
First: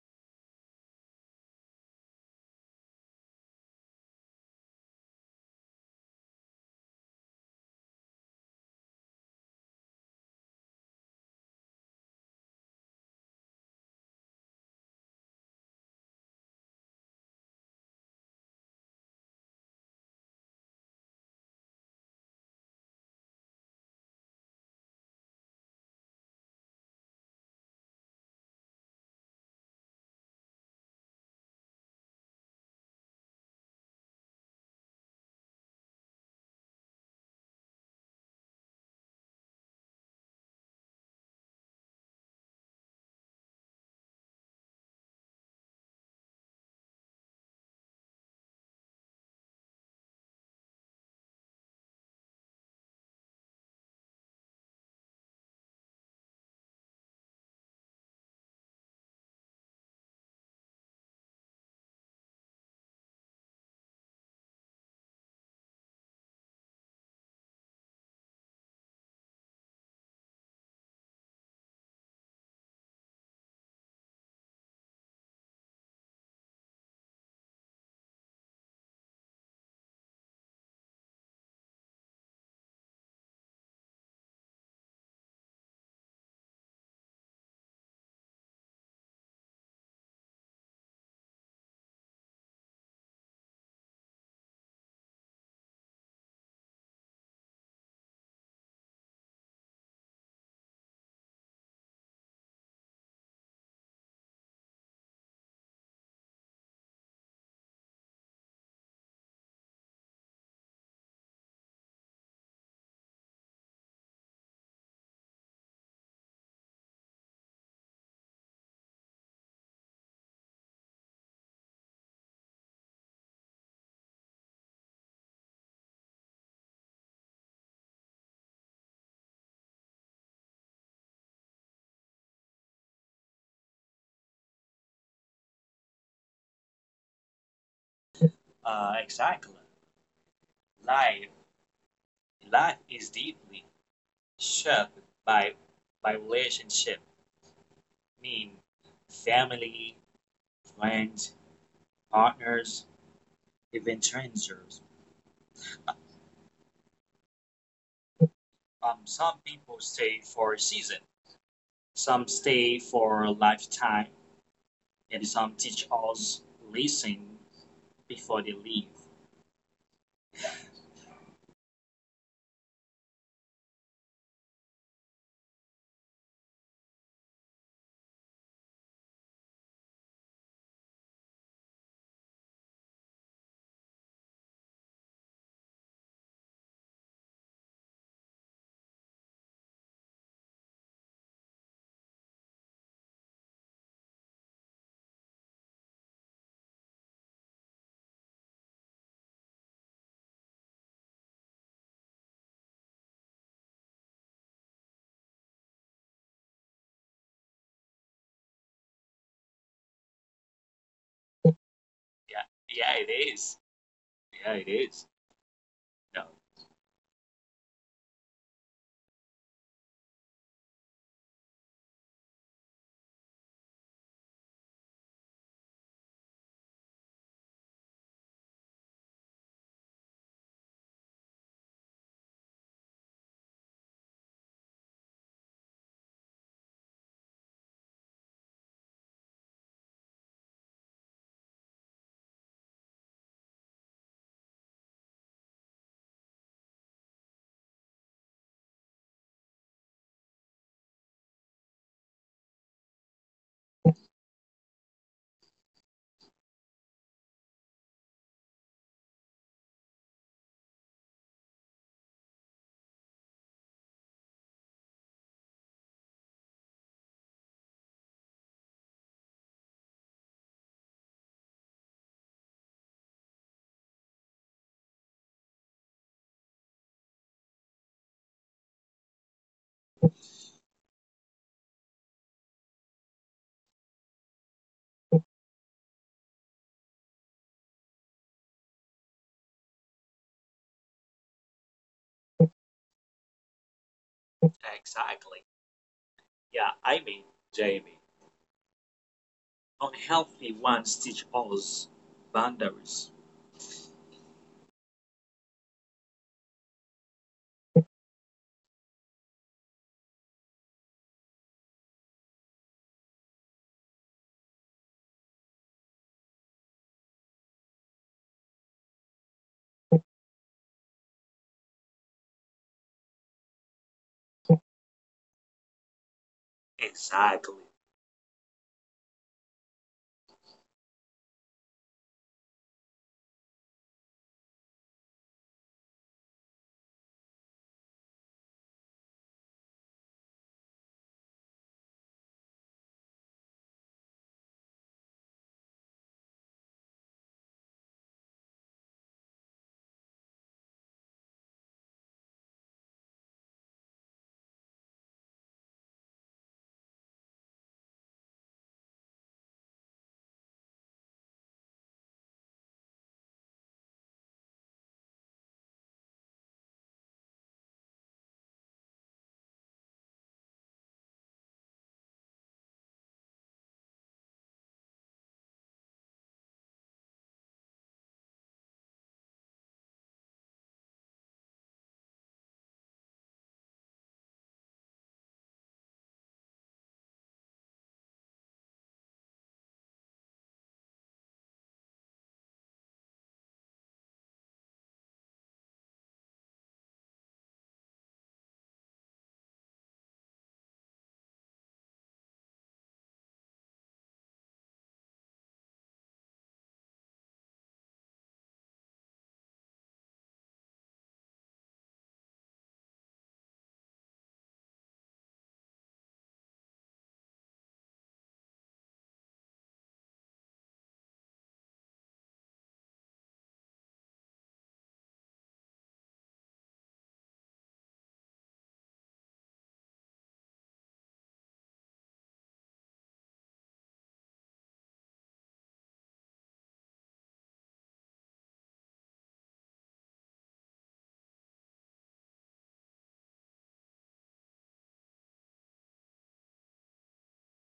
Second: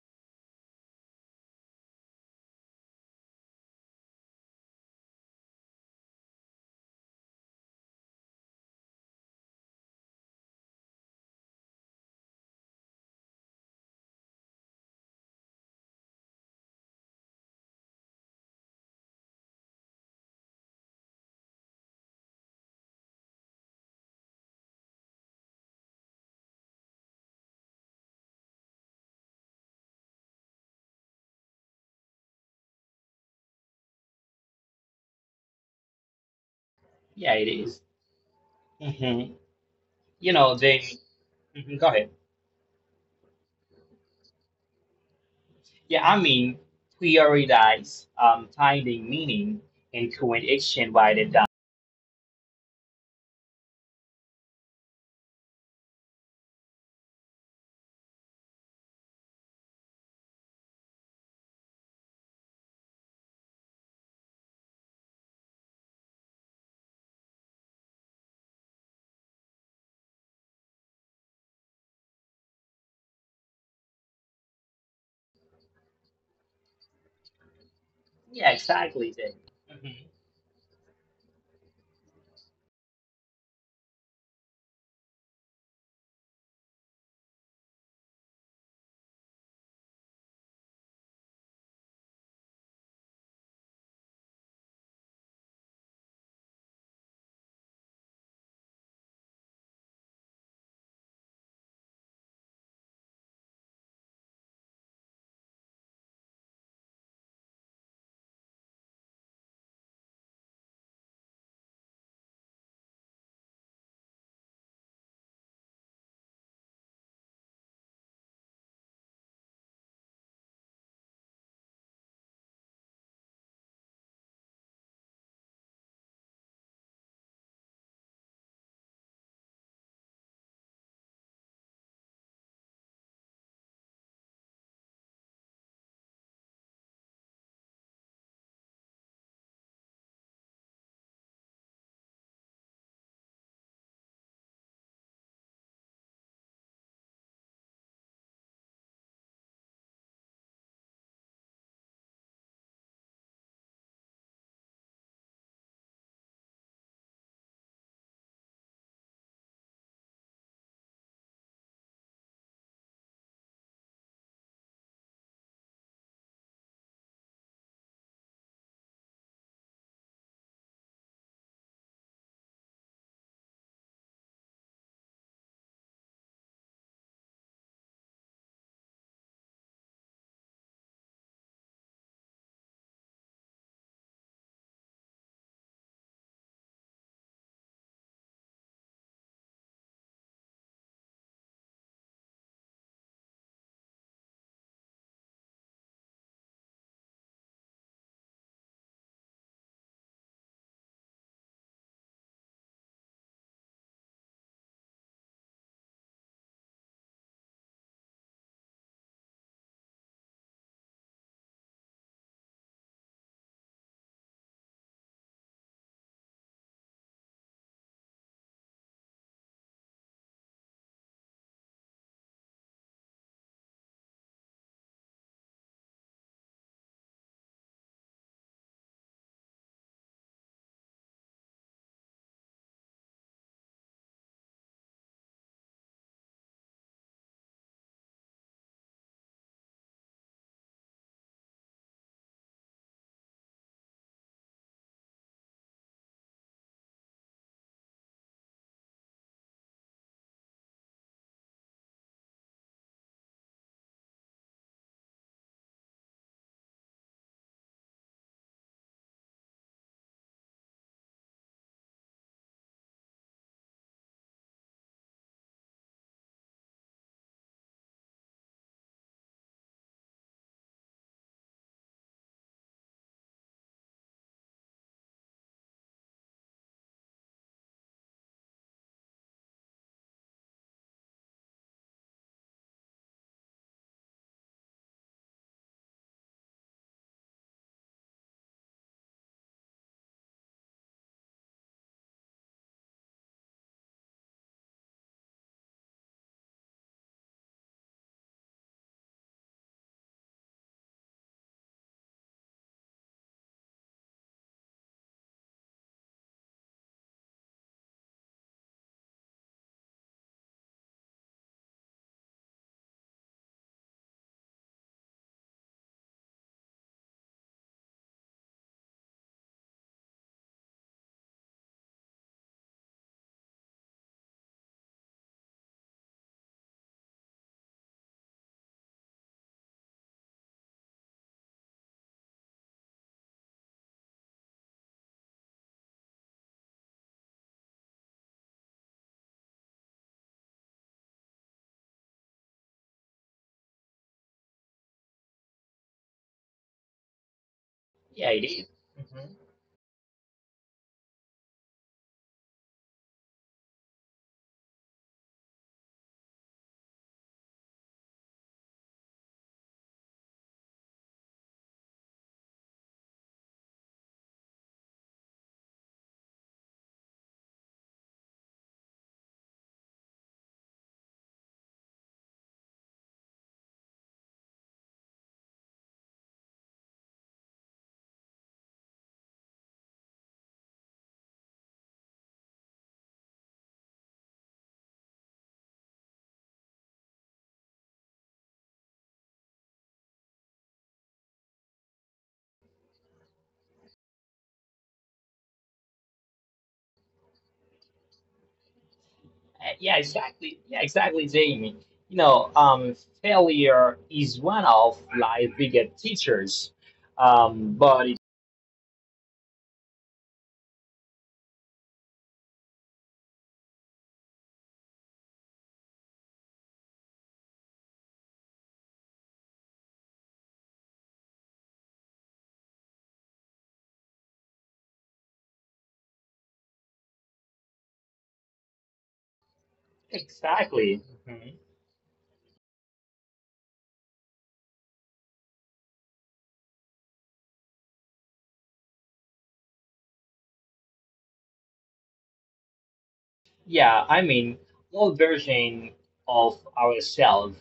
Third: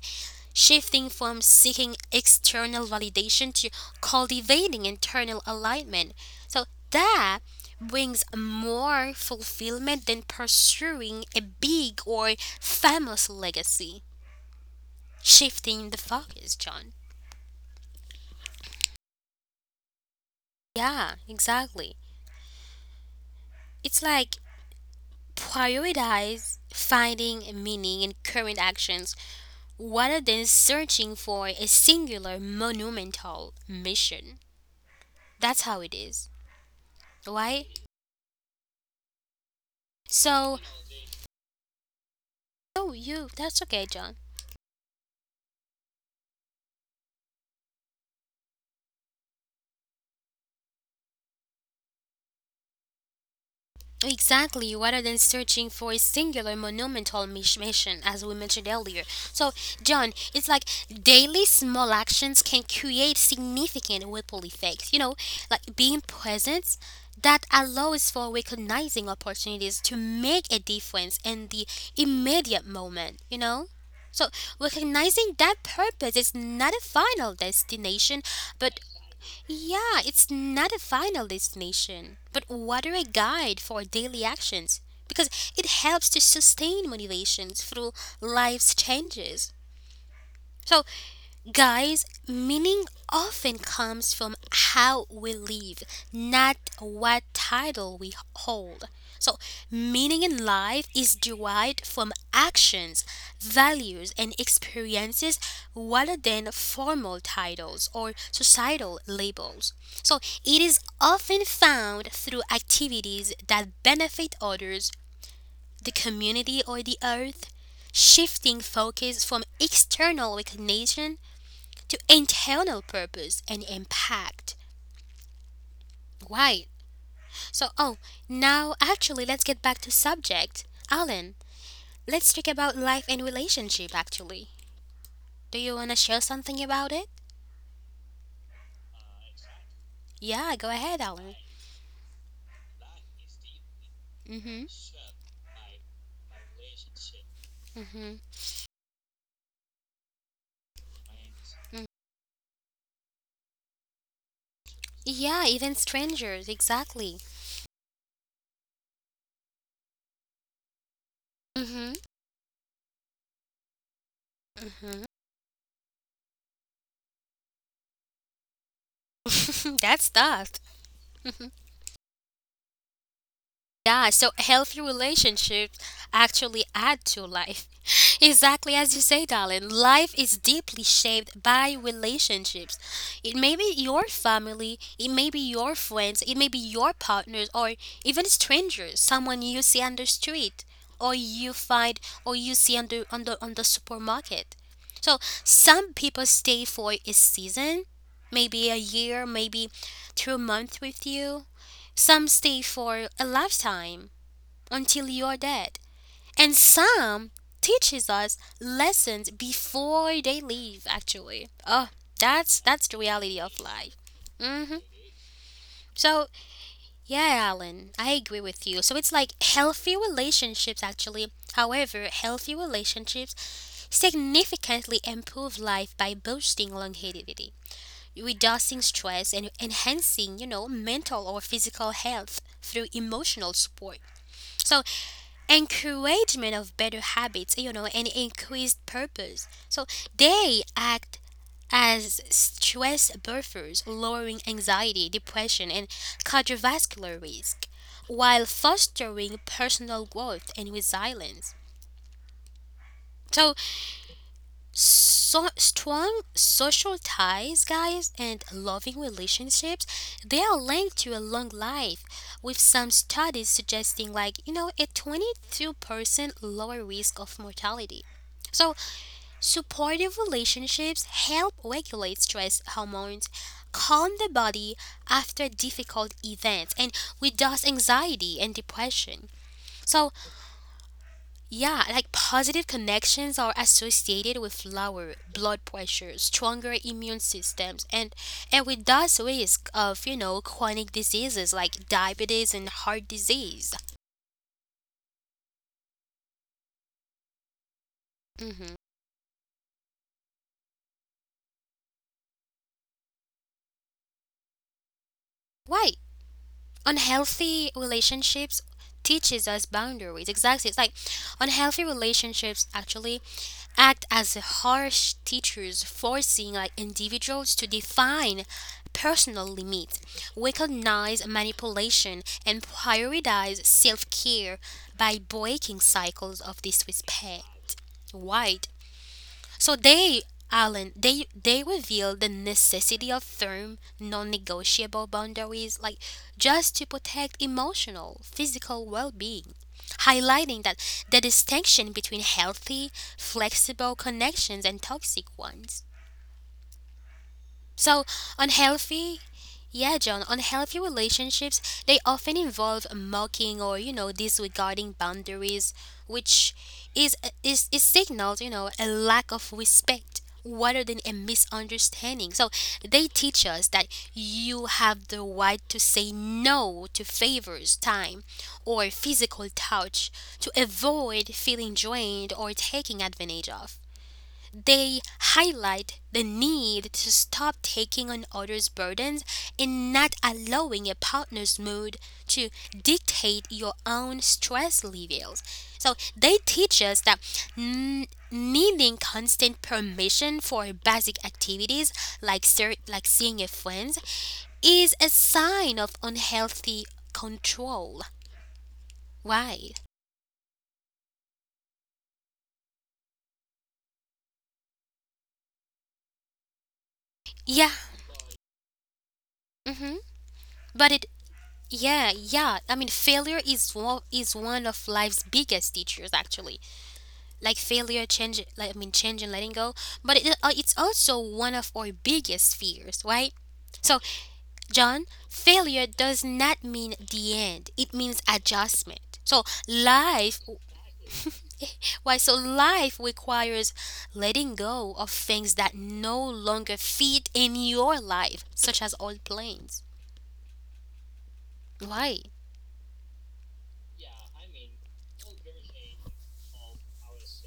A: shifting from seeking external validation to cultivating internal alignment. So that brings more fulfillment than pursuing a big or famous legacy. Shifting the focus, John. Yeah, exactly. It's like prioritize finding meaning in current actions rather than searching for a singular monumental mission. That's how it is,
B: Yeah, it
A: right?
B: is. Mm-hmm. You know,
A: So,
B: then mhm, go ahead.
A: that's okay, John.
B: Yeah, I mean, prioritize finding meaning in current action rather than.
A: Exactly, rather than searching for a singular monumental mission, as we mentioned earlier. So, John, it's like daily small actions can create significant ripple effects. You know, like being present that allows for recognizing opportunities to make a difference in the immediate moment, you know? So, recognizing that purpose is not a final destination,
B: Yeah,
A: but
B: exactly. Then. hmm
A: yeah, it's not a final destination, but rather a guide for daily actions because it helps to sustain motivations through life's changes. So, guys, meaning often comes from how we live, not what title we hold. So, meaning in life is derived from actions, values, and experiences rather than formal titles or societal labels. So, it is often found through activities that benefit others, the community, or the earth shifting focus from external recognition to internal purpose and impact. Right. So, oh, now actually, let's get back to subject. Alan, let's talk about life and relationship. Actually, do you want to share something about it?
C: Exactly.
A: Yeah, go ahead,
C: Life,
A: Alan.
C: Life is deeply
A: Mhm.
C: shaped by by relationship.
A: Mhm.
C: I mean, Family, friends,
A: Mhm.
C: partners, adventures.
A: Yeah, even strangers. Exactly.
C: Some people stay for a season,
A: Mhm.
C: some stay for a lifetime,
A: Mhm.
C: and some teach us lesson before they leave.
A: [laughs] That's tough. [laughs] Yeah, so healthy relationships actually add to life. [laughs] Exactly as you say, darling. Life is deeply shaped by relationships. It may be your family, it may be your friends, it may be your partners, or even strangers, someone you see on the street, or you find, or you see on the supermarket. So some people stay for a season, maybe a year, maybe 2 months with you, some stay for a lifetime until you're dead. And some teaches us lessons before they leave actually. Oh,
C: Yeah,
A: that's
C: yeah,
A: the
C: it
A: reality
C: is.
A: of life.
C: Yeah, it
A: Mhm.
C: is.
A: So,
C: No,
A: yeah, Alan, I agree with you. So it's like healthy relationships actually. However, healthy relationships significantly improve life by boosting longevity, reducing stress, and enhancing, you know, mental or physical health through emotional support. So encouragement of better habits, you know, and increased purpose. So they act as stress buffers, lowering anxiety, depression, and cardiovascular risk, while fostering personal growth and resilience. So strong social ties, guys, and loving relationships, they are linked to a long life, with some studies suggesting, like, you know, a 22% lower risk of mortality. So supportive relationships help regulate stress hormones, calm the body after difficult events, and reduce anxiety and depression. So yeah, like positive connections are associated with lower blood pressure, stronger immune systems, and with thus risk of, you know, chronic diseases like diabetes and heart disease.
C: Exactly. Yeah, I mean, Jamie,
A: Hmm.
C: unhealthy ones teach us boundaries.
A: Why unhealthy relationships teaches us boundaries? Exactly, it's like unhealthy relationships actually act as harsh teachers, forcing like individuals to define personal limits, recognize manipulation, and prioritize self-care by breaking cycles of
C: Exactly.
A: disrespect. Why? So they, Alan, they reveal the necessity of firm, non-negotiable boundaries, like just to protect emotional, physical well-being, highlighting that the distinction between healthy, flexible connections and toxic ones. So
B: Yeah, it is.
A: unhealthy.
B: Mm-hmm.
A: Yeah, John, unhealthy relationships, they often involve mocking or, you know, disregarding boundaries, which is is signals, you know, a lack of respect rather than a misunderstanding. So they teach us that you have the right to say no to favors, time, or physical touch to avoid feeling drained or taking advantage of. They highlight the need to stop taking on others' burdens and not allowing a partner's mood to dictate your own stress levels. So they teach us that needing constant permission for basic activities like seeing a friend is a sign of unhealthy control. Why?
B: Yeah, exactly. Yeah, exactly, Jamie. You know, failure is one of life's biggest teachers.
A: Yeah.
B: But it,
A: Hmm. But it. Yeah, yeah. I mean, failure is one of life's biggest teachers, actually. Like failure, change, like I mean, change and letting go. But it, it's also one of our biggest fears, right? So, John, failure does not mean the end. It means adjustment. So, life.
B: exactly. Mhm.
A: [laughs] Why? So, life requires letting go of things that no longer fit in your life, such as old plans. Why?
B: Yeah, I mean, all version of ourselves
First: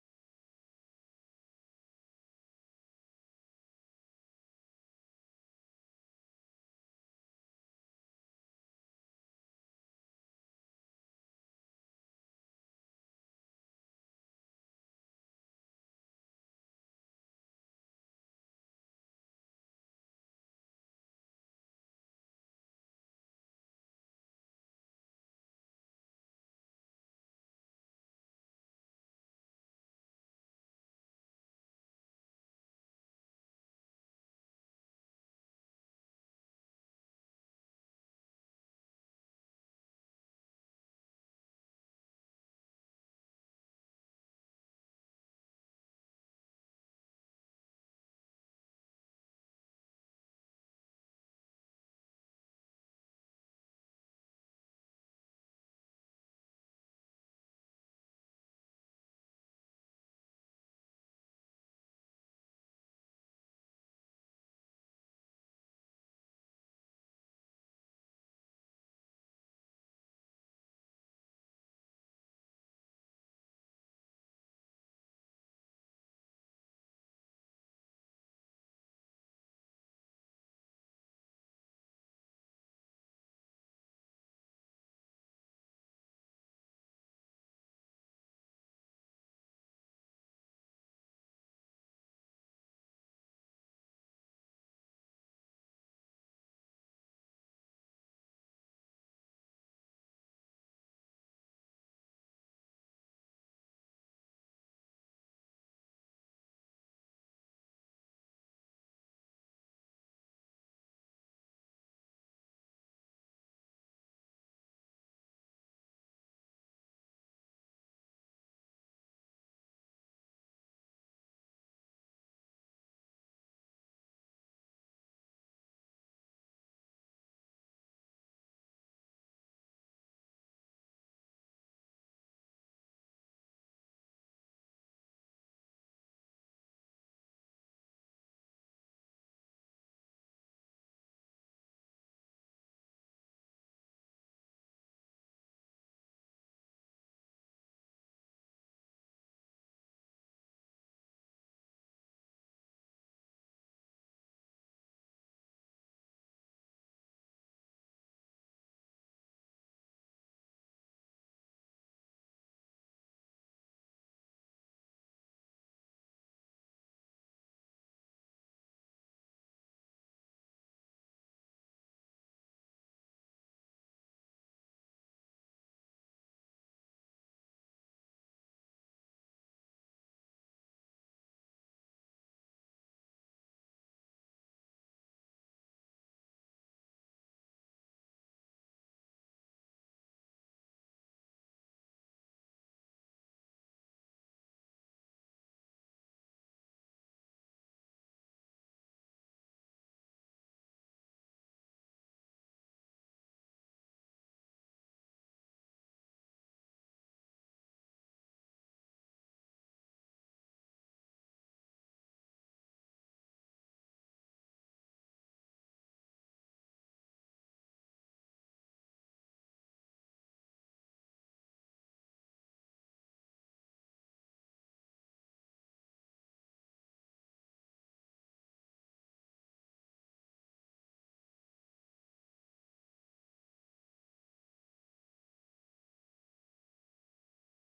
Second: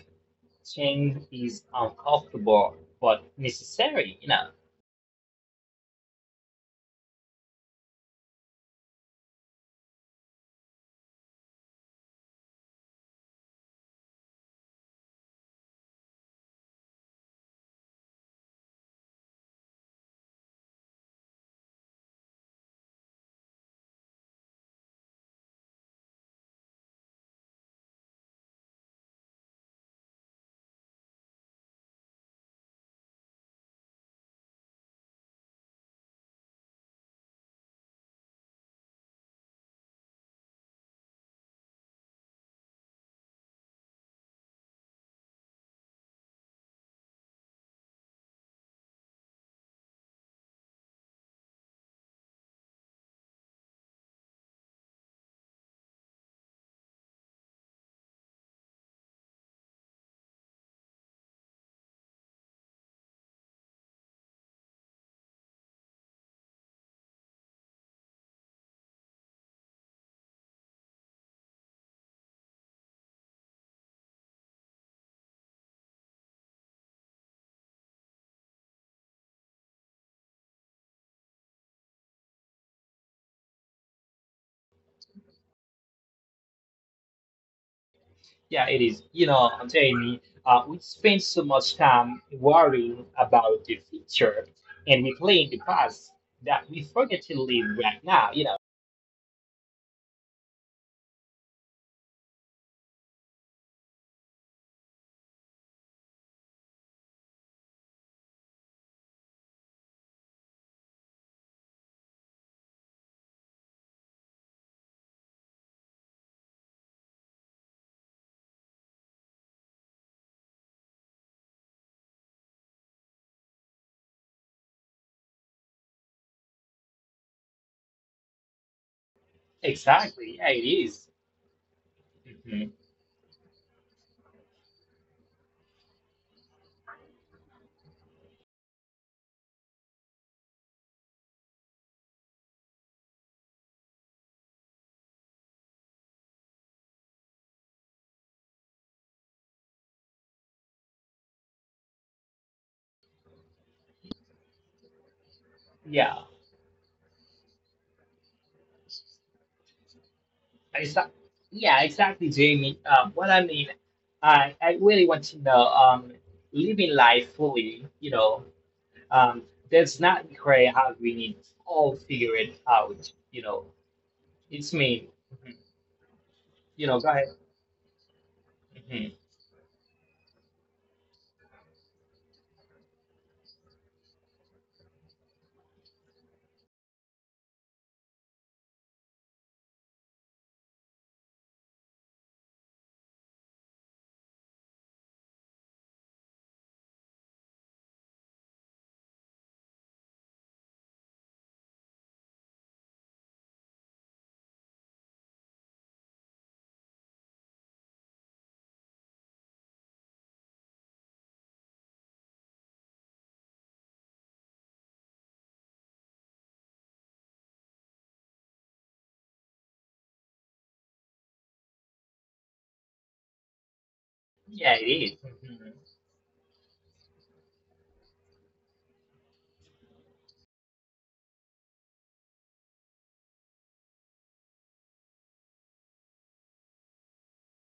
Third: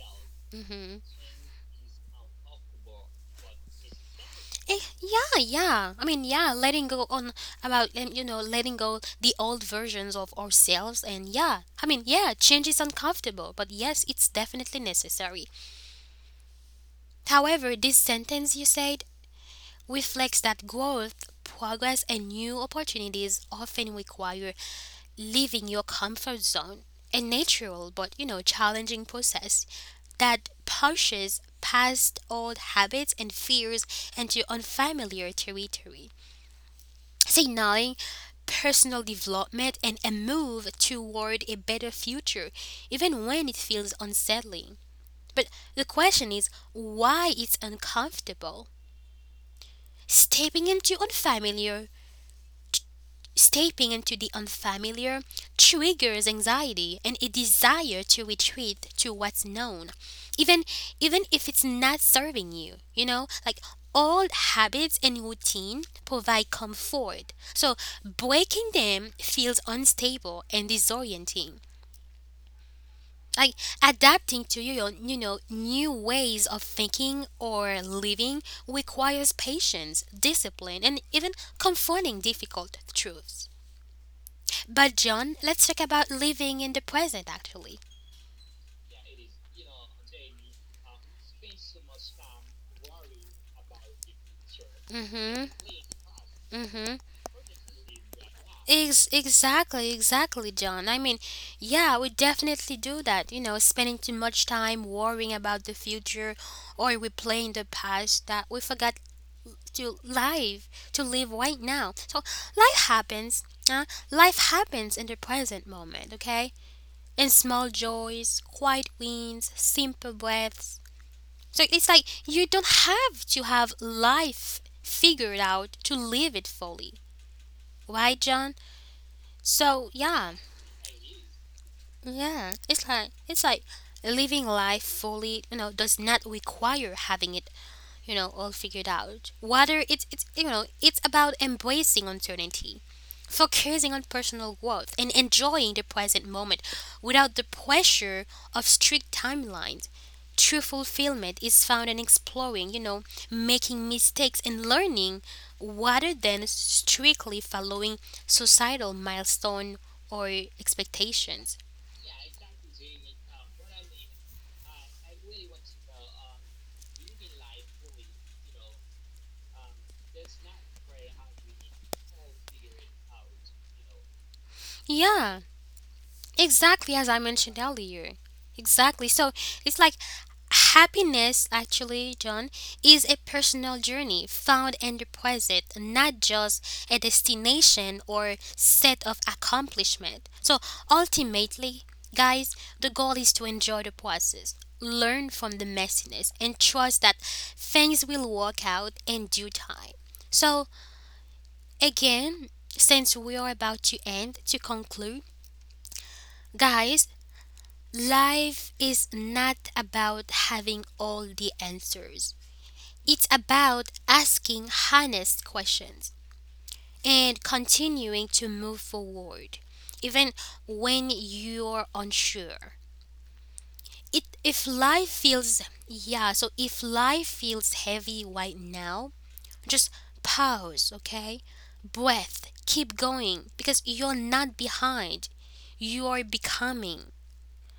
A: Mm-hmm.
B: change is uncomfortable but necessary. You know.
A: Eh, yeah, yeah. I mean, yeah, letting go on about you know, letting go the old versions of ourselves, and yeah, I mean, yeah, change is uncomfortable, but yes, it's definitely necessary. However, this sentence you said reflects that growth, progress, and new opportunities often require leaving your comfort zone. A natural but, you know, challenging process that pushes past old habits and fears into unfamiliar territory. Say signaling personal development and a move toward a better future, even when it feels unsettling. But the question is why it's uncomfortable. Stepping into unfamiliar, Stepping into the unfamiliar triggers anxiety and a desire to retreat to what's known, even if it's not serving you. You know, like old habits and routine provide comfort, so breaking them feels unstable and disorienting. Like adapting to your, you know, new ways of thinking or living requires patience, discipline, and even confronting difficult truths. But John, let's talk about living in the present actually.
B: Yeah, it is. You know, Jamie. We spend so much time worrying about the future, and we
A: Mhm.
B: play in the past that
A: Mhm.
B: we forget to live right now. You know.
A: Exactly, John. I mean, yeah, we definitely do that, you know, spending too much time worrying about the future or replaying the past that we forgot to live, to live right now. So, life happens. Huh? Life happens in the present moment, okay? In small joys, quiet wins, simple breaths. So it's like you don't have to have life figured out to live it fully. Right, John? So yeah,
B: Exactly. Yeah, it is.
A: yeah.
B: Mhm.
A: It's like living life fully, you know, does not require having it, you know, all figured out. Whether it's you know, it's about embracing uncertainty, focusing on personal growth and enjoying the present moment without the pressure of strict timelines. True fulfillment is found in exploring, you know, making mistakes and learning rather
B: Yeah.
A: than strictly following societal milestone or
B: It's
A: expectations.
B: yeah, exactly, Jamie. What I mean, I really want to know living life fully, you know, um, does not require having it all figured out, you know. It's me.
A: Yeah,
B: Mhm.
A: exactly
B: You
A: as
B: know,
A: I
B: go ahead.
A: mentioned earlier. Exactly. So
B: hmm
A: it's like happiness, actually, John, is a personal journey found and requisite, not just a destination or set of accomplishment. So ultimately, guys, the goal is to enjoy the process, learn from the messiness, and trust that things will work out in due time. So again, since we are about to end, to conclude, guys, life is not about having all the answers. It's about asking honest questions and continuing to move forward, even when you're unsure. It, if
B: Yeah, it
A: life
B: is.
A: feels, Yeah, so if life feels heavy right now, just pause, okay? Breath, keep going because you're not behind. You are becoming.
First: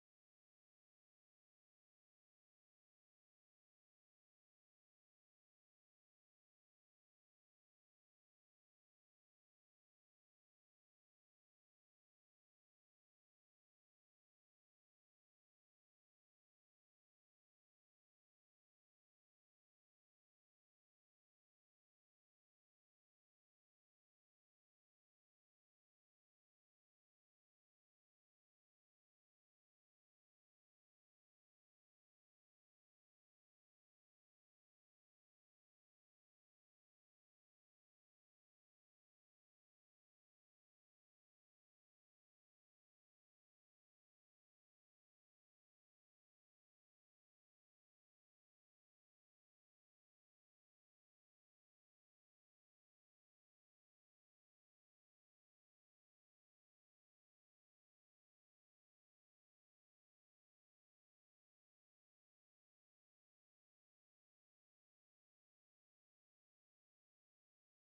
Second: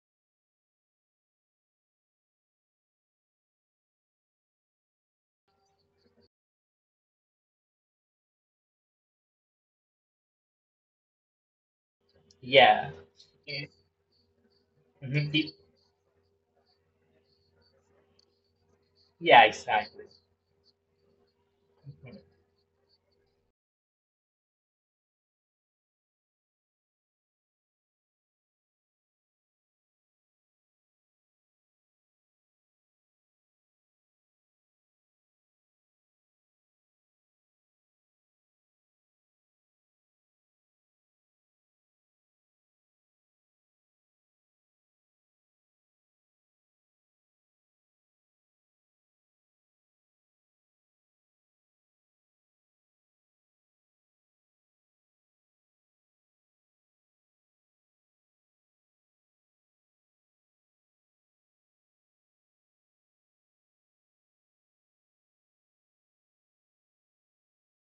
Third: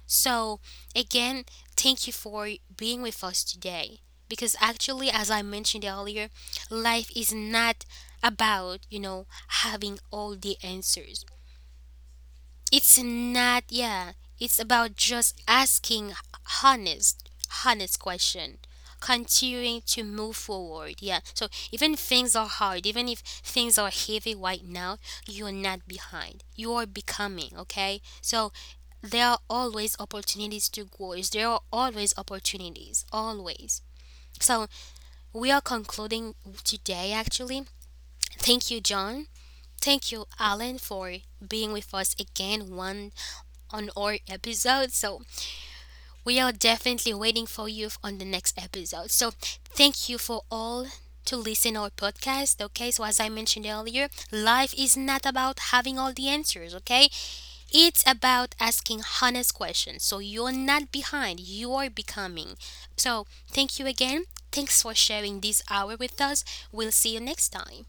A: So, again, thank you for being with us today. Because actually, as I mentioned earlier, life is not about, you know, having all the answers.
B: Yeah.
A: It's not. Yeah, it's about
B: Mhm.
A: just
B: It-
A: asking honest, honest question,
B: Yeah,
A: continuing to
B: exactly.
A: move forward. Yeah. So, even things are hard, even if things are heavy right now, you're not behind. You are becoming, okay? So, there are always opportunities to grow. There are always opportunities, always. So we are concluding today actually. Thank you, John. Thank you, Alan, for being with us again one on our episode. So we are definitely waiting for you on the next episode. So thank you for all to listen our podcast, okay? So as I mentioned earlier, life is not about having all the answers, okay? It's about asking honest questions. So you're not behind, you are becoming. So thank you again. Thanks for sharing this hour with us. We'll see you next time.